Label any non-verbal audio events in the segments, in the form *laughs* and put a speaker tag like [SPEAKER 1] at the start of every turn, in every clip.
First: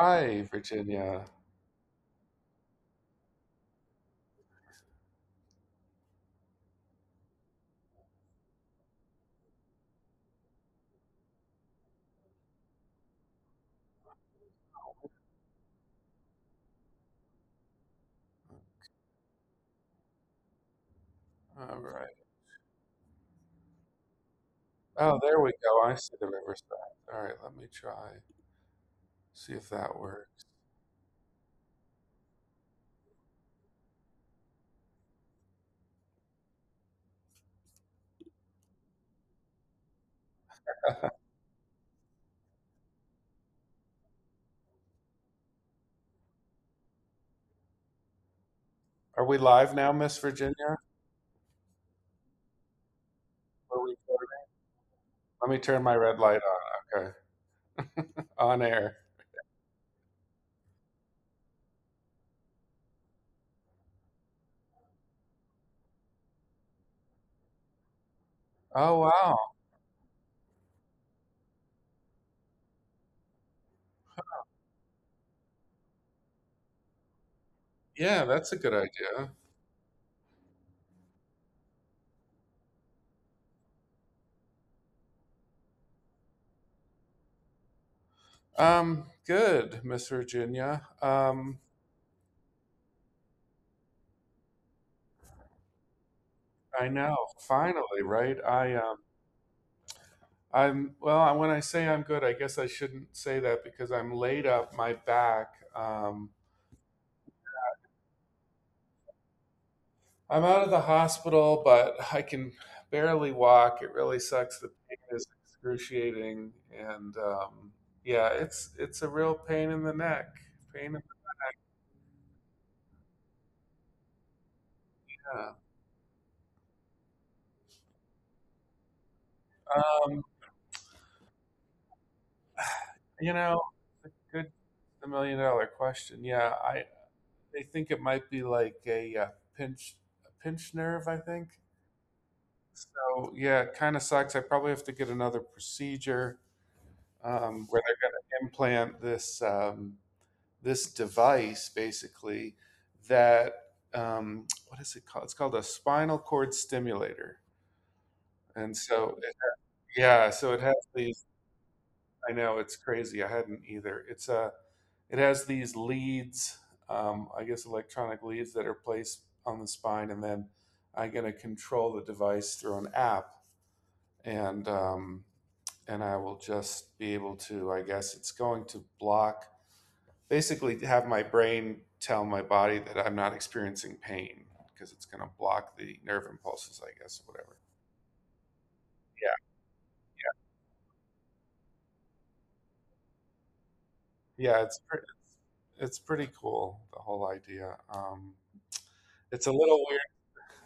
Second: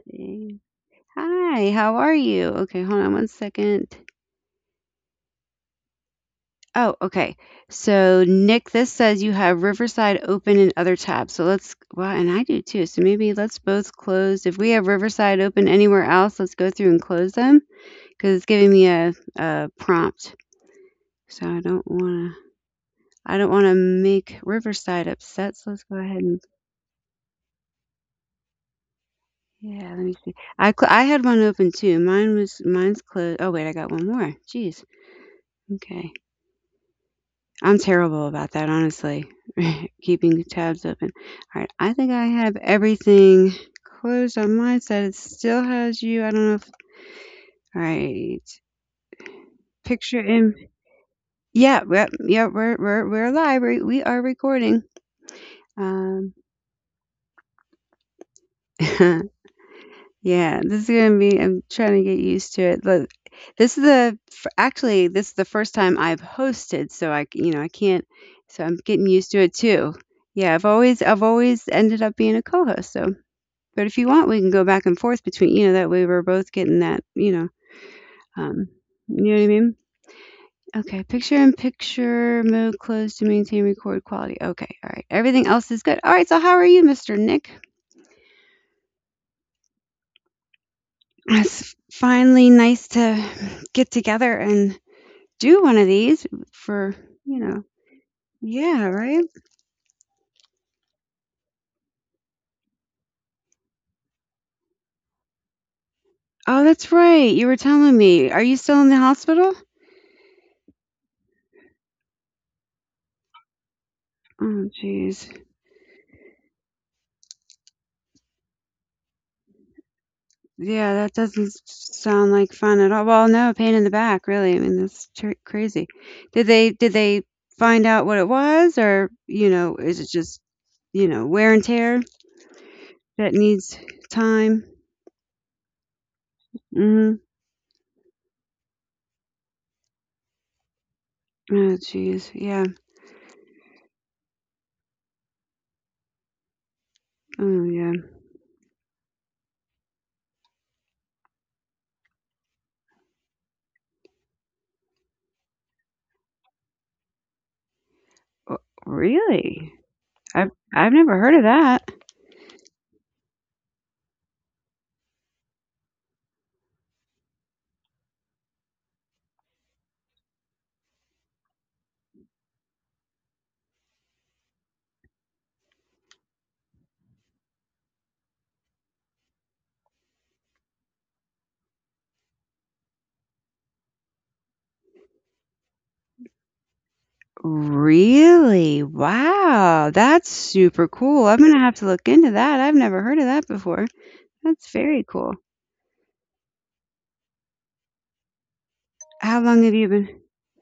[SPEAKER 1] Hi,
[SPEAKER 2] say?
[SPEAKER 1] Virginia.
[SPEAKER 2] Hi, how are you? Okay, hold on 1 second. Oh, okay. So, Nick, this says you have Riverside open in other tabs. So let's, well, and I do too. So maybe let's both close. If we have Riverside open anywhere else, let's go through and close them because it's giving me a prompt. So
[SPEAKER 1] All
[SPEAKER 2] I don't
[SPEAKER 1] right.
[SPEAKER 2] want to, I don't want to make
[SPEAKER 1] Oh,
[SPEAKER 2] Riverside
[SPEAKER 1] there we
[SPEAKER 2] upset.
[SPEAKER 1] go. I
[SPEAKER 2] So let's
[SPEAKER 1] see
[SPEAKER 2] go
[SPEAKER 1] the
[SPEAKER 2] ahead
[SPEAKER 1] river
[SPEAKER 2] and,
[SPEAKER 1] side. All right. Let me try. See if that
[SPEAKER 2] yeah, let me
[SPEAKER 1] works.
[SPEAKER 2] see. I had one open too. Mine's closed. Oh, wait, I got one more. Jeez. Okay. I'm terrible about that, honestly, *laughs* keeping tabs open. All right. I think I have everything closed on my side. It still has you. I don't know if. All right.
[SPEAKER 1] Are we live now, Miss
[SPEAKER 2] Picture
[SPEAKER 1] Virginia?
[SPEAKER 2] in. Yeah. Yep. Yep. We're
[SPEAKER 1] Are we,
[SPEAKER 2] live. We are recording.
[SPEAKER 1] let me turn my red light
[SPEAKER 2] Um.
[SPEAKER 1] on. Okay. On air.
[SPEAKER 2] *laughs* yeah. This is gonna be. I'm trying to get used to it. Look, this is the f- actually this is the first time I've hosted, so you know I can't. So I'm
[SPEAKER 1] Oh,
[SPEAKER 2] getting
[SPEAKER 1] wow.
[SPEAKER 2] used to it too. Yeah. I've always ended up being a co-host. So but if you want, we can go back and forth between, you know, that way we're both getting that,
[SPEAKER 1] Yeah, that's a good
[SPEAKER 2] um,
[SPEAKER 1] idea.
[SPEAKER 2] you know what I mean? Okay, picture in picture mode closed to maintain record quality. Okay, all right. Everything else is good. All right, so how are you, Mr. Nick?
[SPEAKER 1] Good, Miss Virginia.
[SPEAKER 2] It's finally nice to get together and do one of these
[SPEAKER 1] I
[SPEAKER 2] for,
[SPEAKER 1] know.
[SPEAKER 2] you know,
[SPEAKER 1] Finally, right? I
[SPEAKER 2] yeah,
[SPEAKER 1] um
[SPEAKER 2] right?
[SPEAKER 1] I'm well, when I say I'm good, I guess I shouldn't say that because I'm laid up my back. Um
[SPEAKER 2] Oh, that's right. You were telling me. Are you still in the hospital?
[SPEAKER 1] I'm out of the hospital, but I can barely walk. It really sucks. The
[SPEAKER 2] Oh,
[SPEAKER 1] pain is
[SPEAKER 2] jeez.
[SPEAKER 1] excruciating, and yeah, it's a real pain in the neck. Pain in
[SPEAKER 2] Yeah,
[SPEAKER 1] the
[SPEAKER 2] that doesn't s sound like fun at all. Well, no, pain in the back, really. I mean, that's tr
[SPEAKER 1] neck.
[SPEAKER 2] crazy. Did they find out what it was, or, you know, is it
[SPEAKER 1] Um,
[SPEAKER 2] just, you know, wear and tear
[SPEAKER 1] you
[SPEAKER 2] that
[SPEAKER 1] know,
[SPEAKER 2] needs
[SPEAKER 1] a good
[SPEAKER 2] time?
[SPEAKER 1] $1 million question. Yeah, I
[SPEAKER 2] Mhm.
[SPEAKER 1] they think it might be like pinch a pinch nerve. I think
[SPEAKER 2] Oh, jeez. Yeah.
[SPEAKER 1] so. Yeah, it kind of sucks. I probably have to get another procedure
[SPEAKER 2] Oh,
[SPEAKER 1] where
[SPEAKER 2] yeah.
[SPEAKER 1] they're going to implant this. This device, basically. That um, what is it called? It's called a spinal cord stimulator.
[SPEAKER 2] Oh,
[SPEAKER 1] And so,
[SPEAKER 2] really?
[SPEAKER 1] yeah, so it has
[SPEAKER 2] I've
[SPEAKER 1] these.
[SPEAKER 2] never heard of that.
[SPEAKER 1] I know it's crazy. I hadn't either. It's a. It has these leads. I guess electronic leads that are placed on the spine, and then I'm going to control the device through an app, and and I will just be able to. I guess it's going to block, basically, have my brain tell my body that I'm not experiencing pain because it's going to block the nerve impulses, I guess, or whatever.
[SPEAKER 2] Really? Wow, that's super cool. I'm gonna have to look into that. I've never heard of that before.
[SPEAKER 1] Yeah, yeah,
[SPEAKER 2] That's
[SPEAKER 1] it's pretty,
[SPEAKER 2] very cool.
[SPEAKER 1] it's pretty cool, the whole idea.
[SPEAKER 2] How
[SPEAKER 1] It's a
[SPEAKER 2] long have
[SPEAKER 1] little
[SPEAKER 2] you
[SPEAKER 1] weird.
[SPEAKER 2] been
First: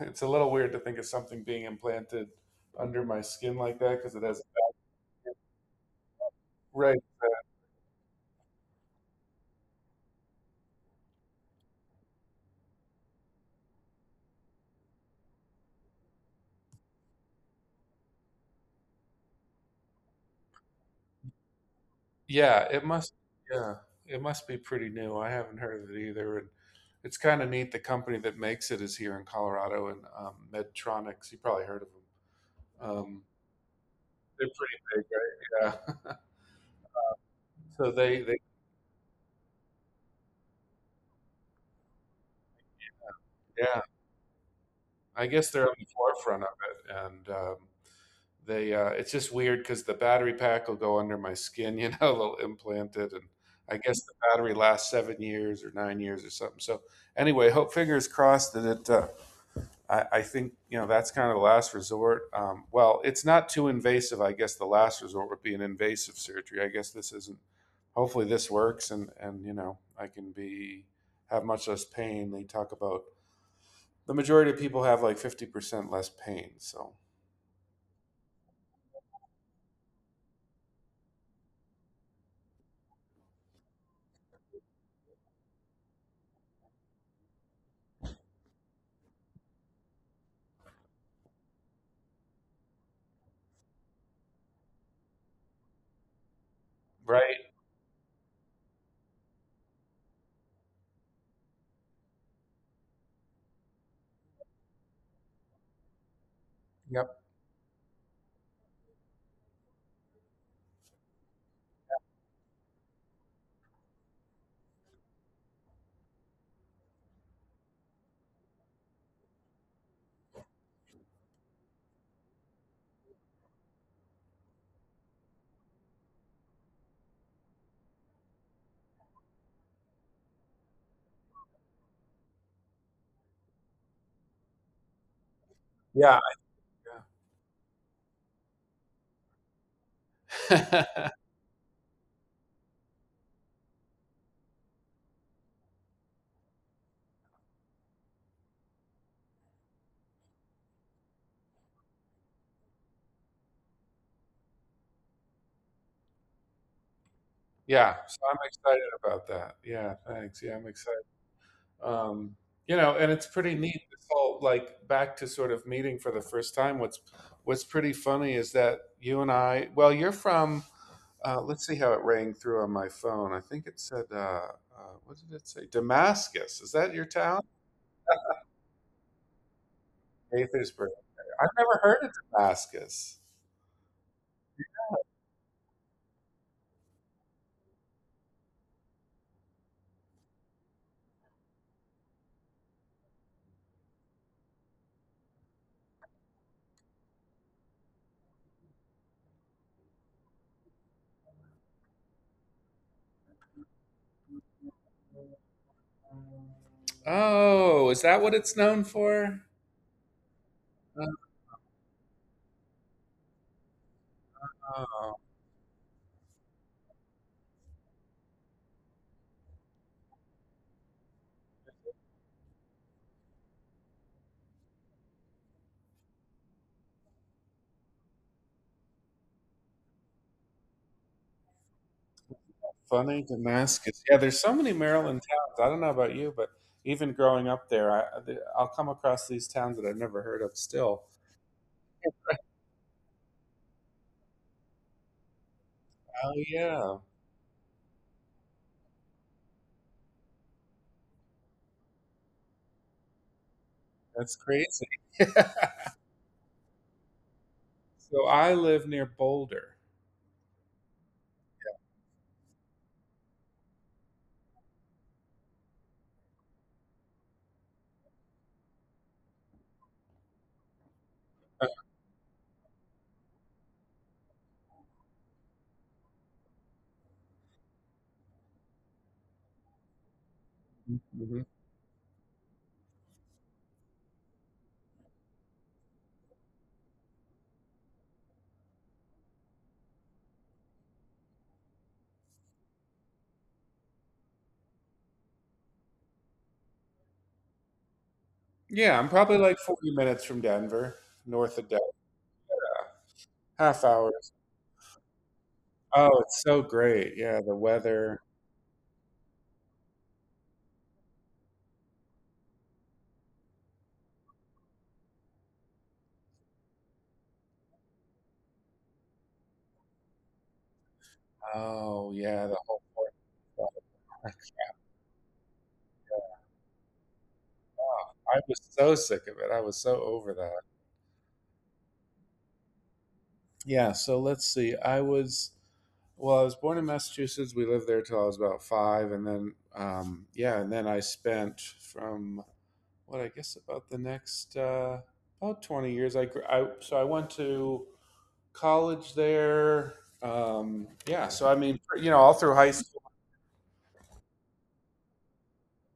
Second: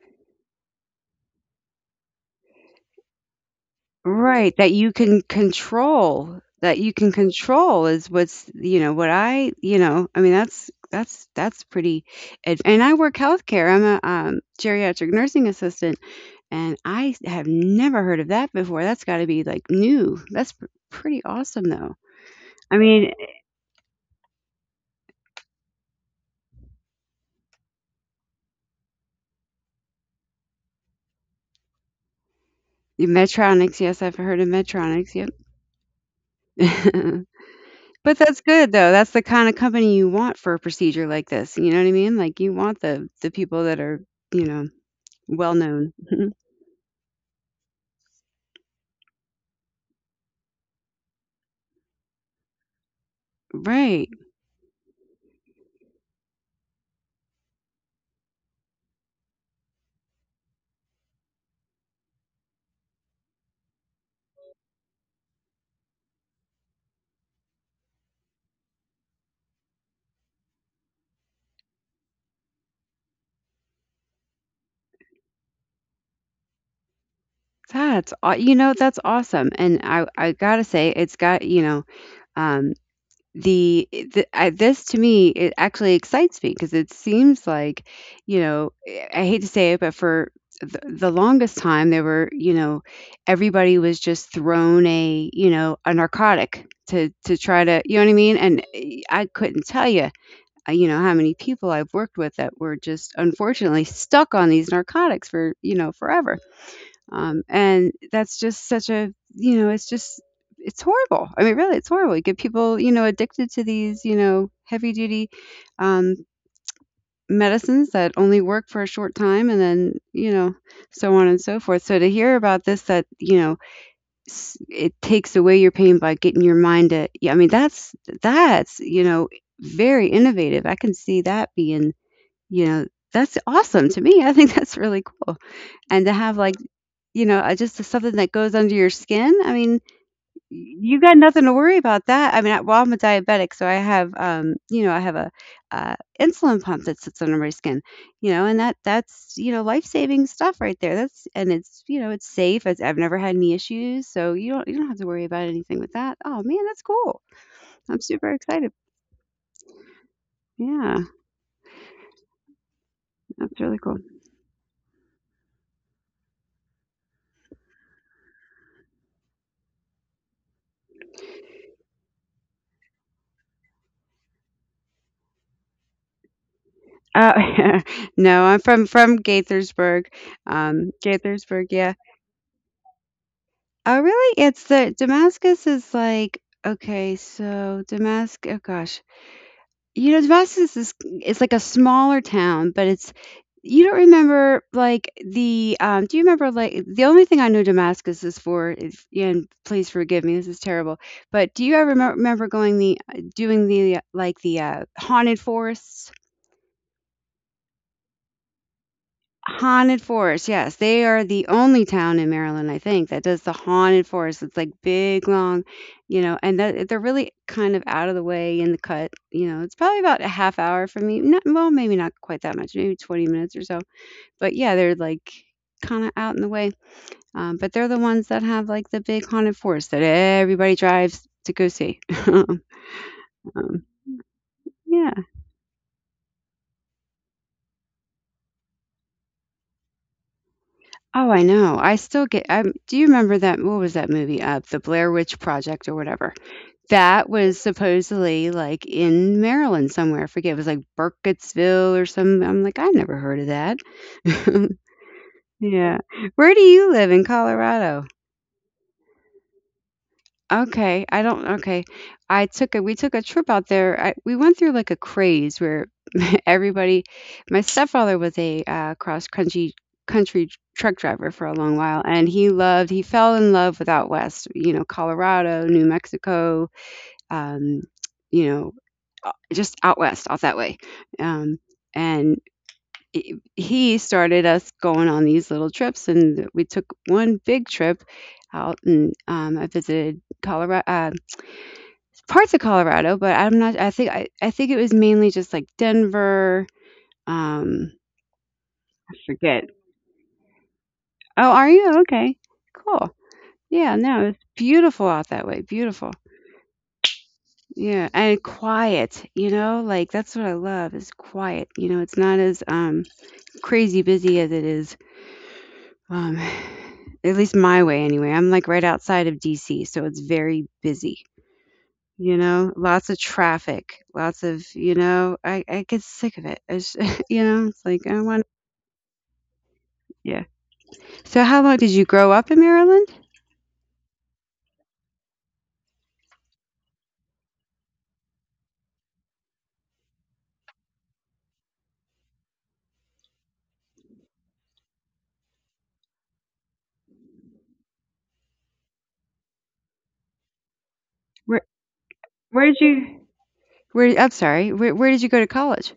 [SPEAKER 1] It's a little weird to think of something being implanted under my skin like that because it has.
[SPEAKER 2] right, that you can control, that you
[SPEAKER 1] Right.
[SPEAKER 2] can control is what's, you know, what I, you know, I mean that's pretty and I work healthcare. I'm a geriatric nursing assistant and I have never heard of that before. That's got to be like new. Pretty awesome though.
[SPEAKER 1] Yeah,
[SPEAKER 2] I
[SPEAKER 1] it
[SPEAKER 2] mean,
[SPEAKER 1] must. Yeah, it must be pretty new. I haven't heard of it either. And it's kind of neat. The company that makes it is here in Colorado, and Medtronics. You probably heard of them. Um,
[SPEAKER 2] Medtronics, yes, I've heard of
[SPEAKER 1] They're pretty big,
[SPEAKER 2] Medtronics, yep.
[SPEAKER 1] right? Yeah.
[SPEAKER 2] *laughs*
[SPEAKER 1] *laughs* so
[SPEAKER 2] But
[SPEAKER 1] they, they,
[SPEAKER 2] that's good though. That's the kind of company you want for a procedure like this. You know what I mean? Like you want the people that
[SPEAKER 1] yeah,
[SPEAKER 2] are, you know,
[SPEAKER 1] I guess
[SPEAKER 2] well
[SPEAKER 1] they're on the
[SPEAKER 2] known.
[SPEAKER 1] forefront of it, and it's just weird because the battery pack will go under my skin, *laughs* they'll implant it, and I guess
[SPEAKER 2] Right.
[SPEAKER 1] the battery lasts 7 years or 9 years or something. So anyway, hope fingers crossed that it. I think that's kind of the last resort. Well, it's not too invasive. I guess the last resort would be an invasive surgery. I guess this isn't hopefully this works, and you know I can be have much less pain. They talk about the majority of people have like 50% less pain, so
[SPEAKER 2] That's aw you know, that's awesome, and I gotta say, it's got you know, um, the I this to me, it actually excites me because it seems like, you know, I hate to say it, but for the longest time, there were you know, everybody was just thrown a you know, a narcotic to
[SPEAKER 1] right,
[SPEAKER 2] try to you know what I mean? And, I couldn't tell you, you know, how many people I've worked with that were just unfortunately stuck on these narcotics for, you know, forever.
[SPEAKER 1] yep,
[SPEAKER 2] And that's just such a you know, it's just it's horrible. I mean, really, it's horrible. You get people, you know, addicted to these, you know, heavy duty um, medicines that only work for a short time and then, you know, so on and so forth. So to hear about this, that, you know, it takes away your pain by getting your mind to, yeah, I mean, that's, you know, very innovative. I can see that being, you know, that's awesome to me. *laughs* I think that's really cool. And to
[SPEAKER 1] yeah,
[SPEAKER 2] have like, you know, I just something that goes under your skin. I mean,
[SPEAKER 1] yeah.
[SPEAKER 2] you
[SPEAKER 1] *laughs*
[SPEAKER 2] got nothing to worry about that. I mean, I well, I'm a diabetic, so I have, you know, I have a, uh, insulin pump that sits under my skin, you know, and that's, you know, life-saving stuff right there. That's and it's, you know, it's safe. It's I've never had any issues, so you don't have to worry about anything with that. Oh, man, that's cool.
[SPEAKER 1] Yeah.
[SPEAKER 2] I'm
[SPEAKER 1] So
[SPEAKER 2] super
[SPEAKER 1] I'm
[SPEAKER 2] excited.
[SPEAKER 1] excited about that. Yeah, thanks. Yeah, I'm
[SPEAKER 2] Yeah,
[SPEAKER 1] excited. um, you know, and it's pretty
[SPEAKER 2] that's really
[SPEAKER 1] neat.
[SPEAKER 2] cool.
[SPEAKER 1] This whole, like, back to sort of meeting for the first time. What's pretty funny is that you and I. Well, you're from. Let's see how it rang through on my phone. I think it said. What did it say? Damascus. Is that your
[SPEAKER 2] Oh,
[SPEAKER 1] town?
[SPEAKER 2] *laughs* no, I'm from Gaithersburg.
[SPEAKER 1] Gaithersburg. I've
[SPEAKER 2] Gaithersburg,
[SPEAKER 1] never
[SPEAKER 2] yeah.
[SPEAKER 1] heard of Damascus.
[SPEAKER 2] Oh, really? It's the Damascus is like okay, so Damascus, oh gosh. You know, Damascus is it's like a smaller town, but it's you don't remember like the do you remember like the only thing I know Damascus is for is and please forgive me, this is terrible. But do you ever remember going the doing the like the haunted forests?
[SPEAKER 1] Oh, is that what it's known for?
[SPEAKER 2] Haunted Forest, yes. They are the only town in Maryland, I think, that does the haunted forest. It's like
[SPEAKER 1] Oh.
[SPEAKER 2] big, long, you know, and that, they're really kind of out of the way in the cut. You know, it's probably about a half hour from me. Not, well, maybe not quite that much, maybe 20 minutes or so. But yeah, they're like kind of out in the way. But they're the ones that have like the big haunted forest that everybody drives to go see. *laughs* um,
[SPEAKER 1] Funny Damascus. Yeah, there's so many
[SPEAKER 2] yeah.
[SPEAKER 1] Maryland towns. I don't know about you, but even growing up there, will come across these towns that I've never heard of still.
[SPEAKER 2] Oh, I know. I still get. I do you remember that? What was that movie? The Blair Witch Project or whatever.
[SPEAKER 1] Oh, yeah.
[SPEAKER 2] That was supposedly, like, in Maryland somewhere, I forget, it was, like, Burkittsville or some I'm like, I never heard of that.
[SPEAKER 1] That's
[SPEAKER 2] *laughs*
[SPEAKER 1] crazy. *laughs*
[SPEAKER 2] Yeah. Where do you live in Colorado?
[SPEAKER 1] So I live near Boulder.
[SPEAKER 2] Okay, I don't okay. I took a we took a trip out there, I we went through, like, a craze where *laughs* everybody my stepfather was a, cross country country truck driver for a long while, and he fell in love with out west, you know, Colorado, New Mexico, um, you know, just out west, out that way.
[SPEAKER 1] Hmm.
[SPEAKER 2] Um, and he started us going on these little trips, and we took one big trip out, and I visited Colorado, parts of Colorado, but I'm not. I think it was mainly just like Denver. Um,
[SPEAKER 1] Yeah, I'm
[SPEAKER 2] I
[SPEAKER 1] probably like
[SPEAKER 2] forget.
[SPEAKER 1] 40 minutes from Denver,
[SPEAKER 2] Oh,
[SPEAKER 1] north of
[SPEAKER 2] are
[SPEAKER 1] Denver,
[SPEAKER 2] you okay? Cool.
[SPEAKER 1] half
[SPEAKER 2] Yeah, no,
[SPEAKER 1] hours.
[SPEAKER 2] it's beautiful out that way. Beautiful.
[SPEAKER 1] Oh, it's so great. Yeah, the
[SPEAKER 2] Yeah,
[SPEAKER 1] weather.
[SPEAKER 2] and quiet, you know? Like that's what I love is quiet. You know, it's not as crazy busy as it is um *sighs* at least my way anyway. I'm like right outside of DC, so it's very busy.
[SPEAKER 1] Oh,
[SPEAKER 2] You
[SPEAKER 1] yeah, the
[SPEAKER 2] know,
[SPEAKER 1] whole.
[SPEAKER 2] lots of traffic, lots of, you know, I get sick of it. It's, *laughs* you know, it's like I
[SPEAKER 1] I
[SPEAKER 2] want
[SPEAKER 1] was so sick of it. I was so over
[SPEAKER 2] yeah.
[SPEAKER 1] that.
[SPEAKER 2] So how long did you grow up in Maryland?
[SPEAKER 1] Yeah, so let's see. I was Well, I was born in Massachusetts. We lived there till I was about five, and then, yeah, and then I spent from what, I guess, about the next, about 20 years. I, gr- I so I went to college there. Yeah, so I
[SPEAKER 2] Where
[SPEAKER 1] mean, all through
[SPEAKER 2] where
[SPEAKER 1] high
[SPEAKER 2] did
[SPEAKER 1] school.
[SPEAKER 2] you where I'm sorry, where did you go to college?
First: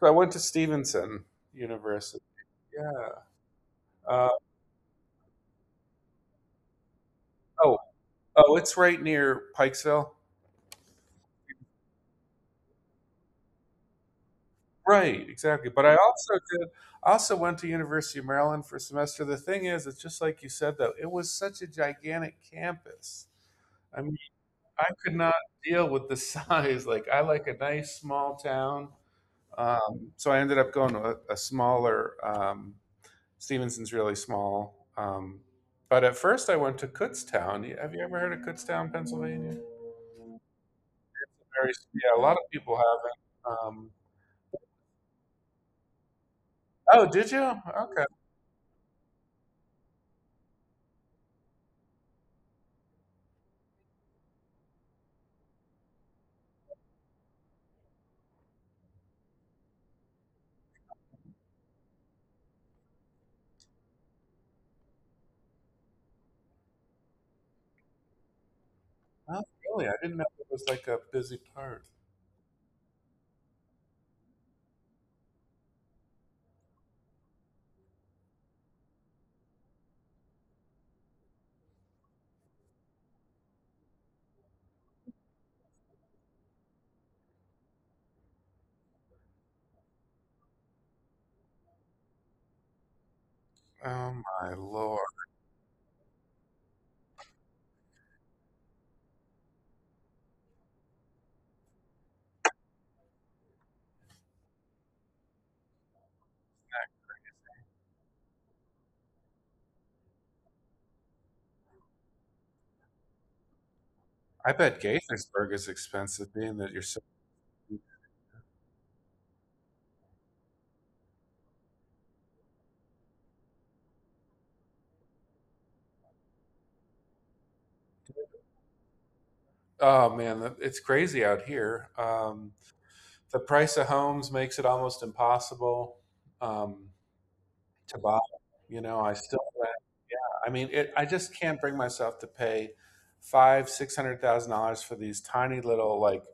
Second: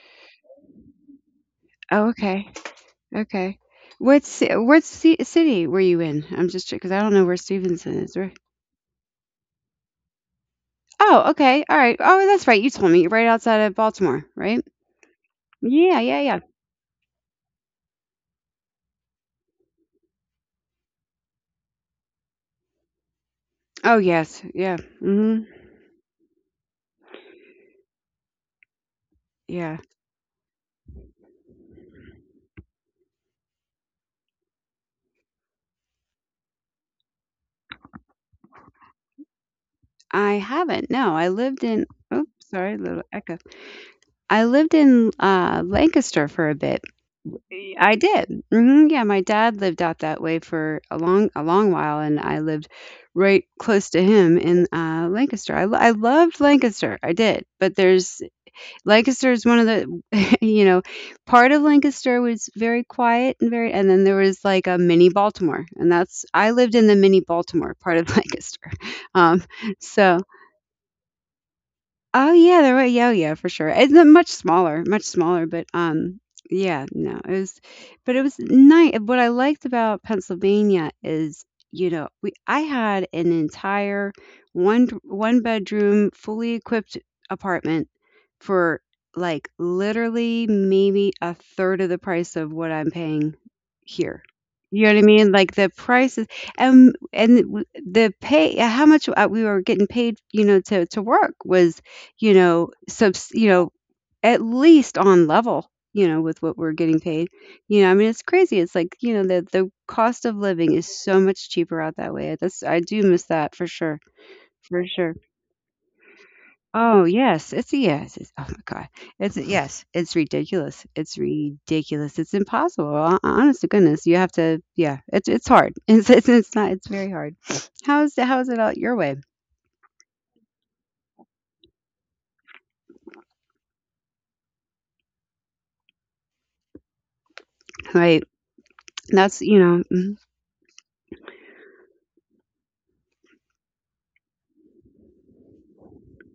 [SPEAKER 1] So I went to Stevenson
[SPEAKER 2] Oh,
[SPEAKER 1] University.
[SPEAKER 2] okay.
[SPEAKER 1] Yeah.
[SPEAKER 2] Okay.
[SPEAKER 1] Uh,
[SPEAKER 2] What ci city were you in? I'm just because I don't know where
[SPEAKER 1] oh,
[SPEAKER 2] Stevenson is, right?
[SPEAKER 1] oh, it's right near Pikesville.
[SPEAKER 2] Oh, okay. All right. Oh, that's right. You told me. You're right outside of Baltimore, right?
[SPEAKER 1] Right, exactly. But I also
[SPEAKER 2] Yeah.
[SPEAKER 1] did I also went to University of Maryland for a semester. The thing is, it's just like you said though, it was such a gigantic campus.
[SPEAKER 2] Oh,
[SPEAKER 1] I mean,
[SPEAKER 2] yes. Yeah.
[SPEAKER 1] I could not
[SPEAKER 2] hmm
[SPEAKER 1] deal with the *laughs* size. Like, I like a nice small town.
[SPEAKER 2] Yeah.
[SPEAKER 1] So I ended up going to a smaller. Stevenson's really small. But at first I went to Kutztown. Have you ever heard of Kutztown, Pennsylvania?
[SPEAKER 2] I haven't. No, I lived
[SPEAKER 1] Very,
[SPEAKER 2] in,
[SPEAKER 1] yeah, a
[SPEAKER 2] oh,
[SPEAKER 1] lot of people
[SPEAKER 2] sorry, little
[SPEAKER 1] haven't.
[SPEAKER 2] echo.
[SPEAKER 1] Um,
[SPEAKER 2] I lived in Lancaster for a bit.
[SPEAKER 1] oh, did you?
[SPEAKER 2] I
[SPEAKER 1] Okay.
[SPEAKER 2] did. Hmm Yeah, my dad lived out that way for a long while, and I lived right close to him in Lancaster. I loved Lancaster. I did, but there's Lancaster is one of the, *laughs* you know, part of Lancaster was very quiet and very, and then there was like a mini Baltimore, and that's I lived in the mini Baltimore part of *laughs* Lancaster. Um,
[SPEAKER 1] Not really? I didn't
[SPEAKER 2] so
[SPEAKER 1] know it was like a busy part.
[SPEAKER 2] oh yeah, the right. Yeah, for sure. It's not much smaller, much smaller, but yeah, no, it was, but it was nice. What I liked about Pennsylvania is, you know, we I had an entire one bedroom fully equipped apartment for like literally maybe a third of the price of what I'm paying
[SPEAKER 1] Oh
[SPEAKER 2] here.
[SPEAKER 1] my
[SPEAKER 2] You know what
[SPEAKER 1] lord!
[SPEAKER 2] I mean? Like the prices and the pay, how much we were getting paid, you know, to work was you know, subs you know, at least on level, you know, with what we're getting paid. You know, I mean, it's crazy. It's like, you know, the cost of living is so much cheaper out that way. That's I do miss that for sure,
[SPEAKER 1] I bet
[SPEAKER 2] for sure.
[SPEAKER 1] Gaithersburg is expensive, being that you're so.
[SPEAKER 2] Oh, yes. It's a yes. It's, oh my God. It's a yes. It's ridiculous. It's ridiculous. It's impossible. Honest to goodness, you have to. Yeah, it's hard. *laughs* It's not. It's very hard. How is it out your way?
[SPEAKER 1] Oh, man, it's crazy out here. The price of homes makes it almost impossible um, to buy.
[SPEAKER 2] Right.
[SPEAKER 1] You know, I still
[SPEAKER 2] That's you know. Mm,
[SPEAKER 1] I mean, I just can't bring myself to pay five, $600,000 for these tiny little, like,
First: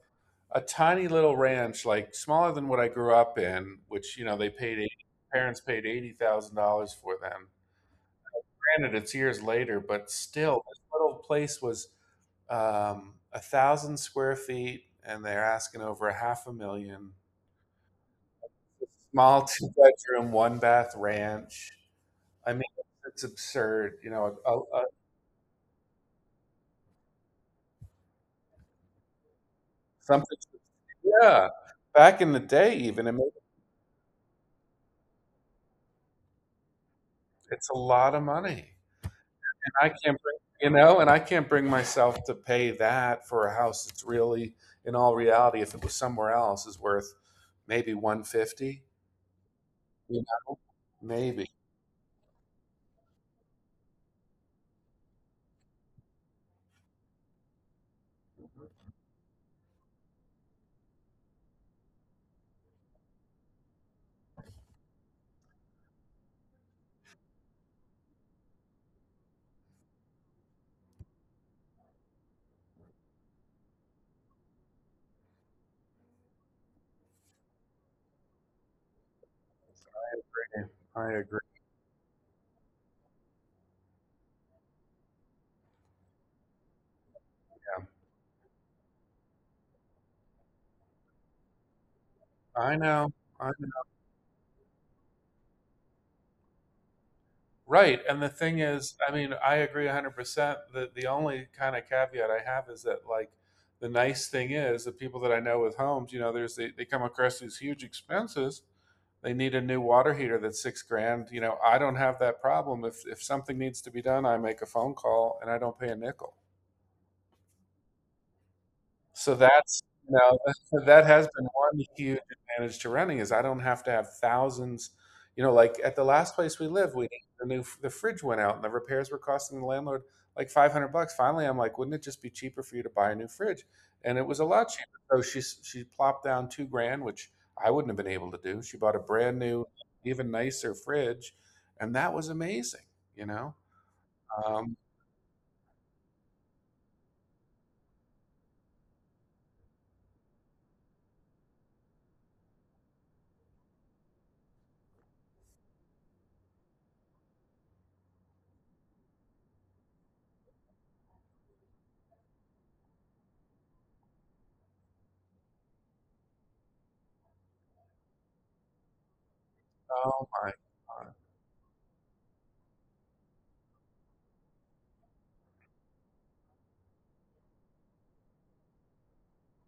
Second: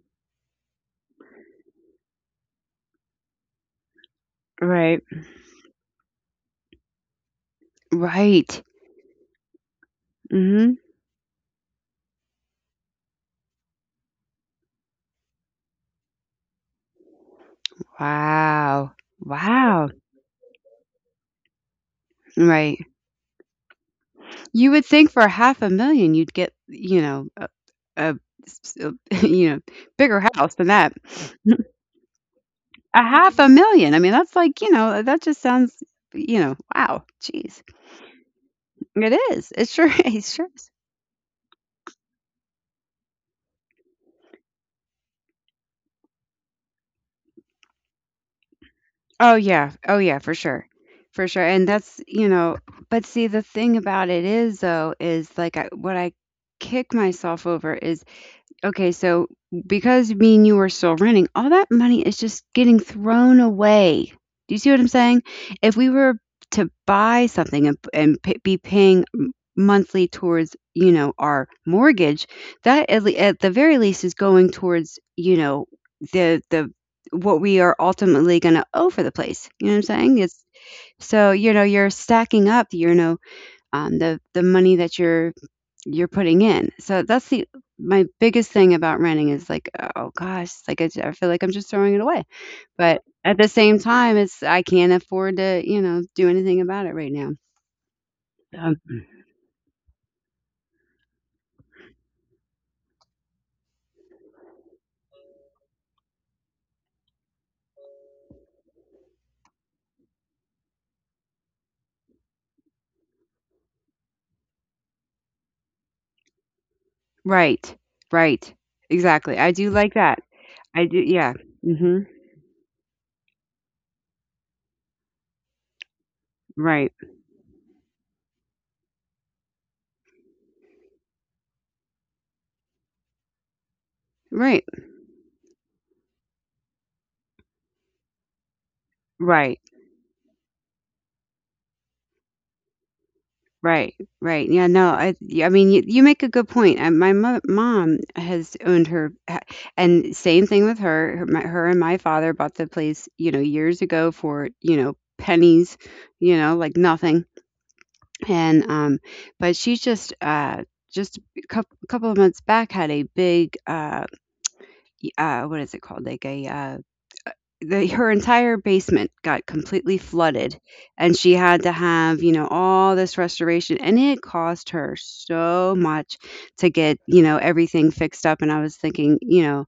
[SPEAKER 1] a tiny little ranch, like smaller than what I grew up in, which, they paid,
[SPEAKER 2] Right.
[SPEAKER 1] 80, parents paid $80,000 for them.
[SPEAKER 2] Right.
[SPEAKER 1] Granted, it's years later, but still,
[SPEAKER 2] mm-hmm.
[SPEAKER 1] this little place was 1,000 square feet, and they're asking over a half a million.
[SPEAKER 2] Wow.
[SPEAKER 1] Small two
[SPEAKER 2] Wow.
[SPEAKER 1] bedroom, one bath ranch. I mean,
[SPEAKER 2] Right.
[SPEAKER 1] it's absurd. You know,
[SPEAKER 2] You would think for half a million you'd get, a s s *laughs* bigger
[SPEAKER 1] something.
[SPEAKER 2] house than that.
[SPEAKER 1] Yeah. Back in the day
[SPEAKER 2] A
[SPEAKER 1] even, I mean,
[SPEAKER 2] half a million. I mean, that's like, that just sounds, wow, jeez.
[SPEAKER 1] it's a lot of money, and
[SPEAKER 2] It is. It sure *laughs*
[SPEAKER 1] I can't
[SPEAKER 2] it
[SPEAKER 1] bring
[SPEAKER 2] sure is.
[SPEAKER 1] you know, and I can't bring myself to pay that for a house that's really, in all reality, if it was somewhere else, is worth maybe 150,
[SPEAKER 2] Oh, yeah. Oh, yeah,
[SPEAKER 1] you
[SPEAKER 2] for
[SPEAKER 1] know?
[SPEAKER 2] sure. For sure.
[SPEAKER 1] Maybe.
[SPEAKER 2] And that's, but see, the thing about it is, though, is like I what I kick myself over is. Okay, so because me and you are still renting, all that money is just getting thrown away. Do you see what I'm saying? If we were to buy something and be paying monthly towards, our mortgage, that at the very least is going towards, the what we are ultimately going to owe for the place. You know what I'm saying? It's
[SPEAKER 1] I
[SPEAKER 2] so
[SPEAKER 1] agree,
[SPEAKER 2] you're stacking up, the money that you're putting in. So that's the
[SPEAKER 1] yeah.
[SPEAKER 2] my biggest thing about renting is like, oh gosh, it's like I feel like I'm just throwing it away.
[SPEAKER 1] I
[SPEAKER 2] But
[SPEAKER 1] know,
[SPEAKER 2] at the
[SPEAKER 1] I
[SPEAKER 2] same
[SPEAKER 1] know.
[SPEAKER 2] time, it's I can't afford to, do anything about it right now.
[SPEAKER 1] Right, and the thing
[SPEAKER 2] Um,
[SPEAKER 1] is, I mean, I agree 100%. The only kinda caveat I have is that, like, the nice thing is the people that I know with homes, there's they come across these huge expenses. They need a new water heater that's 6 grand. You know, I don't have that problem. If something needs to be done, I make a phone call and I don't pay a nickel.
[SPEAKER 2] right, right,
[SPEAKER 1] So
[SPEAKER 2] exactly.
[SPEAKER 1] that's,
[SPEAKER 2] I do
[SPEAKER 1] you
[SPEAKER 2] like
[SPEAKER 1] know
[SPEAKER 2] that.
[SPEAKER 1] *laughs* that
[SPEAKER 2] I
[SPEAKER 1] has
[SPEAKER 2] do,
[SPEAKER 1] been
[SPEAKER 2] yeah.
[SPEAKER 1] one huge
[SPEAKER 2] Hmm.
[SPEAKER 1] advantage to renting is I don't have to have thousands. You know, like at the last place we lived, we
[SPEAKER 2] Right,
[SPEAKER 1] the new the fridge went out and the repairs were costing the landlord like $500. Finally, I'm like, wouldn't it just be cheaper for you to buy a new fridge? And it was a lot
[SPEAKER 2] right,
[SPEAKER 1] cheaper. So she plopped down 2 grand, which I wouldn't have been able to do. She bought a brand new,
[SPEAKER 2] right.
[SPEAKER 1] even nicer fridge, and that was amazing. You know,
[SPEAKER 2] Right, right.
[SPEAKER 1] um,
[SPEAKER 2] Yeah, no, I mean, you make a good point. And my mo mom has owned and same thing with her. Her and my father bought the place, years ago for, pennies, like nothing. And but she's just just couple of months back had a big what is it called? Like a the her entire basement got completely
[SPEAKER 1] oh my
[SPEAKER 2] flooded,
[SPEAKER 1] God.
[SPEAKER 2] and she had to have, all this restoration, and it cost her so much to get, everything fixed up. And I was thinking,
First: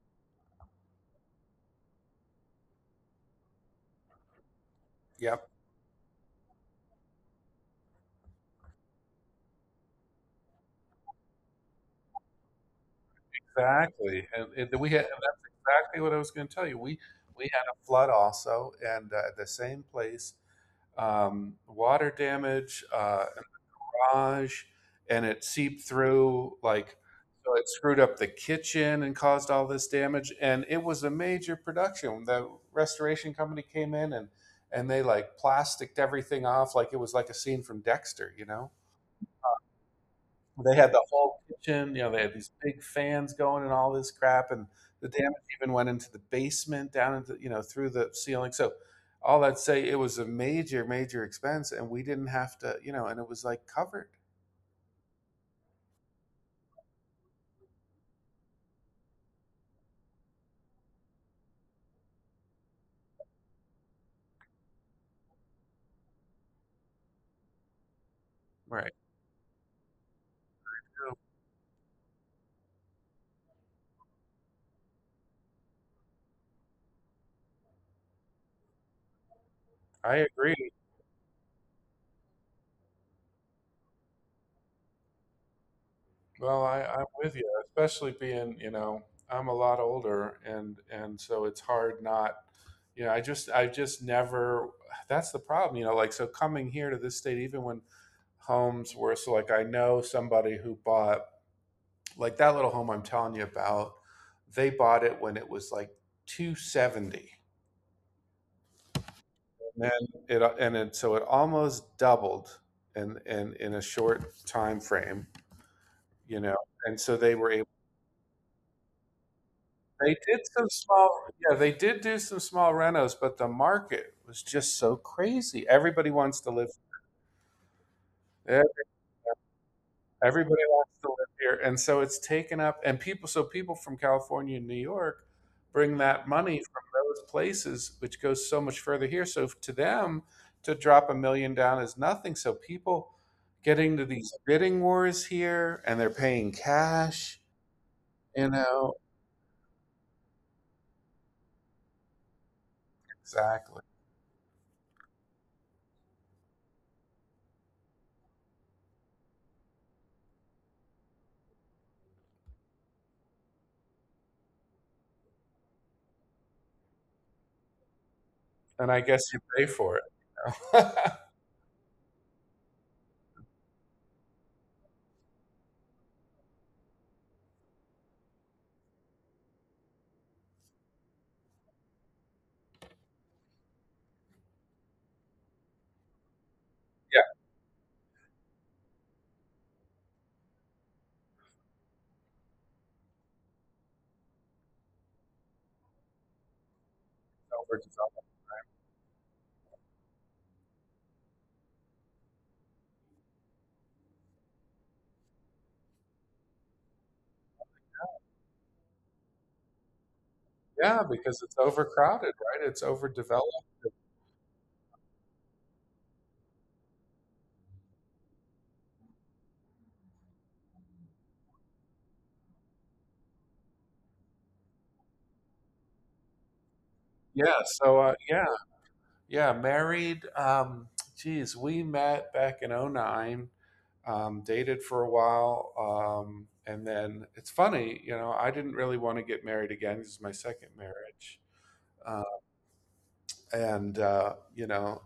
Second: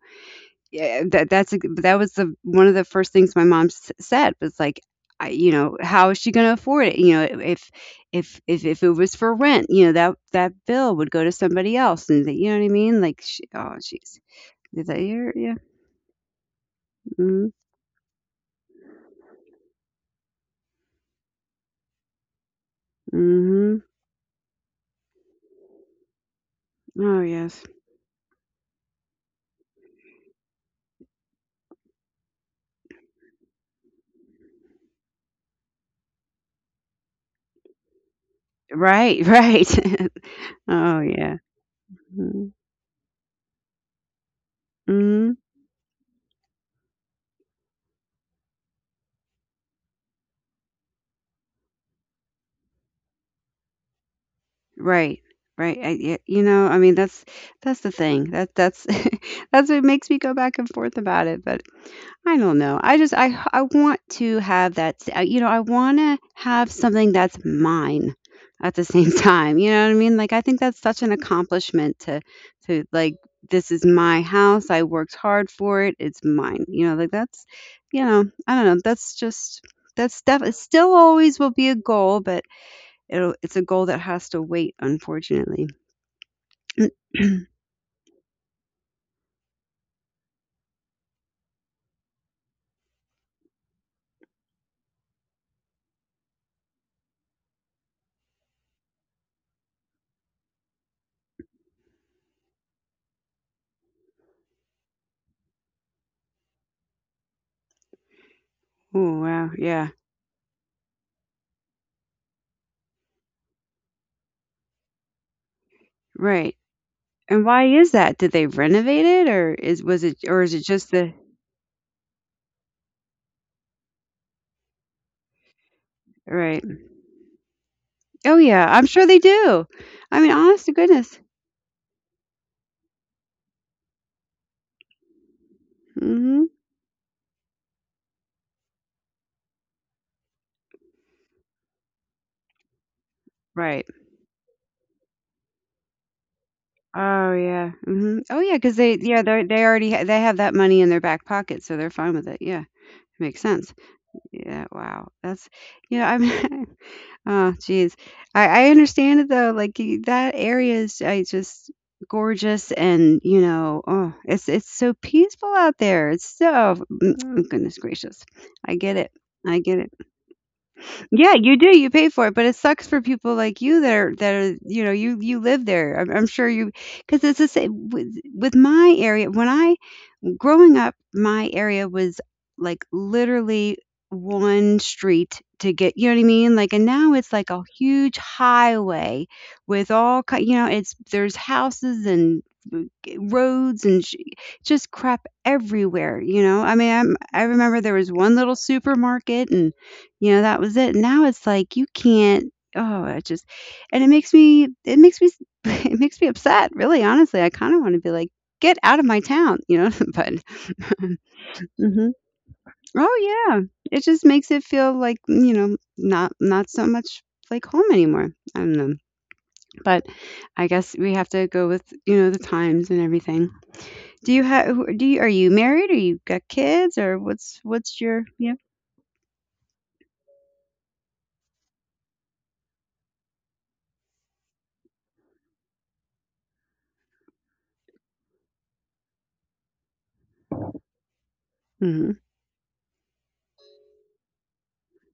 [SPEAKER 2] yeah, that was the one of the first things my said, was like, I,
[SPEAKER 1] Yep.
[SPEAKER 2] how is she going to afford it, if if it was for rent? That bill would go to somebody else. And that, you know what I mean? Like, she, oh jeez.
[SPEAKER 1] Exactly, and then
[SPEAKER 2] Is
[SPEAKER 1] we
[SPEAKER 2] that
[SPEAKER 1] had, and
[SPEAKER 2] your,
[SPEAKER 1] that's
[SPEAKER 2] yeah.
[SPEAKER 1] exactly what I was gonna tell you. We
[SPEAKER 2] Mm-hmm.
[SPEAKER 1] had a flood also, and, at the same place, water damage, an
[SPEAKER 2] Mm-hmm.
[SPEAKER 1] garage, and it seeped through, like,
[SPEAKER 2] Oh
[SPEAKER 1] so
[SPEAKER 2] yes.
[SPEAKER 1] it screwed up the kitchen and caused all this damage, and it was a major production. The restoration company came in, and they, like, plasticked everything off like it was like a scene from Dexter, you know?
[SPEAKER 2] Right, *laughs* right. *laughs*
[SPEAKER 1] They had
[SPEAKER 2] Oh,
[SPEAKER 1] the
[SPEAKER 2] yeah.
[SPEAKER 1] whole kitchen, you know, they had these big fans going and all this crap, and the
[SPEAKER 2] Mhm.
[SPEAKER 1] damage even went into the basement, down into, you know, through the ceiling. So all that to say, it was a major, major expense, and we didn't have to, you know, and it was like covered.
[SPEAKER 2] Right, right. You know, I mean, that's the thing. That that's *laughs* that's what makes me go back and forth about it. But I don't know. I just I want to have that. You know, I want to have something that's mine at the
[SPEAKER 1] Right.
[SPEAKER 2] same *laughs* time. You know what I mean? Like, I think that's such an
[SPEAKER 1] So
[SPEAKER 2] accomplishment to like, this is my house. I worked hard for it. It's mine. You know, like, that's, I don't know. That's just
[SPEAKER 1] I
[SPEAKER 2] it
[SPEAKER 1] agree.
[SPEAKER 2] still always will be a goal, but it'll, it's a goal that has to wait, unfortunately.
[SPEAKER 1] Well, I,
[SPEAKER 2] *clears throat* Oh,
[SPEAKER 1] I'm with you, especially being, I'm a lot older, and so it's hard not. I just never. That's the problem, you know, like, so coming here to this state, even when homes were so, like, I know somebody who bought like that little home I'm telling you about, they bought it when it was like 270.
[SPEAKER 2] wow.
[SPEAKER 1] And
[SPEAKER 2] Yeah.
[SPEAKER 1] then it and it so it almost doubled, and in a short time frame, you
[SPEAKER 2] Right.
[SPEAKER 1] know. And so they
[SPEAKER 2] And
[SPEAKER 1] were able.
[SPEAKER 2] why is that? Did they renovate it, or is, was it,
[SPEAKER 1] They
[SPEAKER 2] or
[SPEAKER 1] did
[SPEAKER 2] is it
[SPEAKER 1] some
[SPEAKER 2] just the,
[SPEAKER 1] small, Yeah, they did do some small renos, but the market was just so crazy. Everybody wants to
[SPEAKER 2] right?
[SPEAKER 1] live,
[SPEAKER 2] Oh yeah,
[SPEAKER 1] eh,
[SPEAKER 2] I'm sure they do. I mean, honest
[SPEAKER 1] everybody
[SPEAKER 2] to
[SPEAKER 1] wants to
[SPEAKER 2] goodness.
[SPEAKER 1] live here, and so it's taken up. So people from California and New York bring
[SPEAKER 2] Mhm.
[SPEAKER 1] that money from those places, which goes so much further here. So to them, to drop a million down is nothing. So people
[SPEAKER 2] Right.
[SPEAKER 1] get into these bidding wars here, and they're paying
[SPEAKER 2] Oh yeah.
[SPEAKER 1] cash,
[SPEAKER 2] Mhm. Oh yeah, cuz
[SPEAKER 1] you
[SPEAKER 2] they, yeah,
[SPEAKER 1] know,
[SPEAKER 2] they already they have that money in their back pocket, so they're fine with it. Yeah. Makes sense.
[SPEAKER 1] exactly.
[SPEAKER 2] Yeah, wow. That's, I'm *laughs* oh, geez, I understand it though. Like, that area is, I just, gorgeous, and you know, oh, it's so peaceful out there. It's so mm, mm, goodness gracious. I get it.
[SPEAKER 1] And I
[SPEAKER 2] I
[SPEAKER 1] guess you
[SPEAKER 2] get it.
[SPEAKER 1] pay for
[SPEAKER 2] Yeah,
[SPEAKER 1] it. *laughs*
[SPEAKER 2] you do. You pay for it, but it sucks for people like you that are, that are, you know, you live there. I'm sure you, because it's the same with, my area. When I, growing up, my area was like, literally one street to get, you know what I mean? Like, and now it's
[SPEAKER 1] Yeah,
[SPEAKER 2] like a huge highway with all, you know, it's, there's houses and mm, roads and just crap everywhere, you know? I mean, I remember there was one
[SPEAKER 1] over
[SPEAKER 2] little supermarket and, you know, that was it. Now it's like you can't, oh, it just, and it makes me, *laughs* it makes me upset, really, honestly. I kind of want to be like, "Get out of my town," you know, *laughs* but
[SPEAKER 1] Yeah, because it's
[SPEAKER 2] *laughs* Mhm.
[SPEAKER 1] overcrowded, right? It's
[SPEAKER 2] Oh, yeah.
[SPEAKER 1] overdeveloped.
[SPEAKER 2] It just makes it feel like, you know, not not so much like home anymore. I don't know, but I guess we have to go with, you know, the times and everything. Do you have? Do you Are you married, or you got kids, or what's
[SPEAKER 1] Yeah. So,
[SPEAKER 2] your, yeah.
[SPEAKER 1] yeah, yeah. Married. Geez, we met back in '09, dated for a while. And then it's funny, you know, I didn't really want to get married again. This is my second marriage.
[SPEAKER 2] Mhm.
[SPEAKER 1] Uh, and,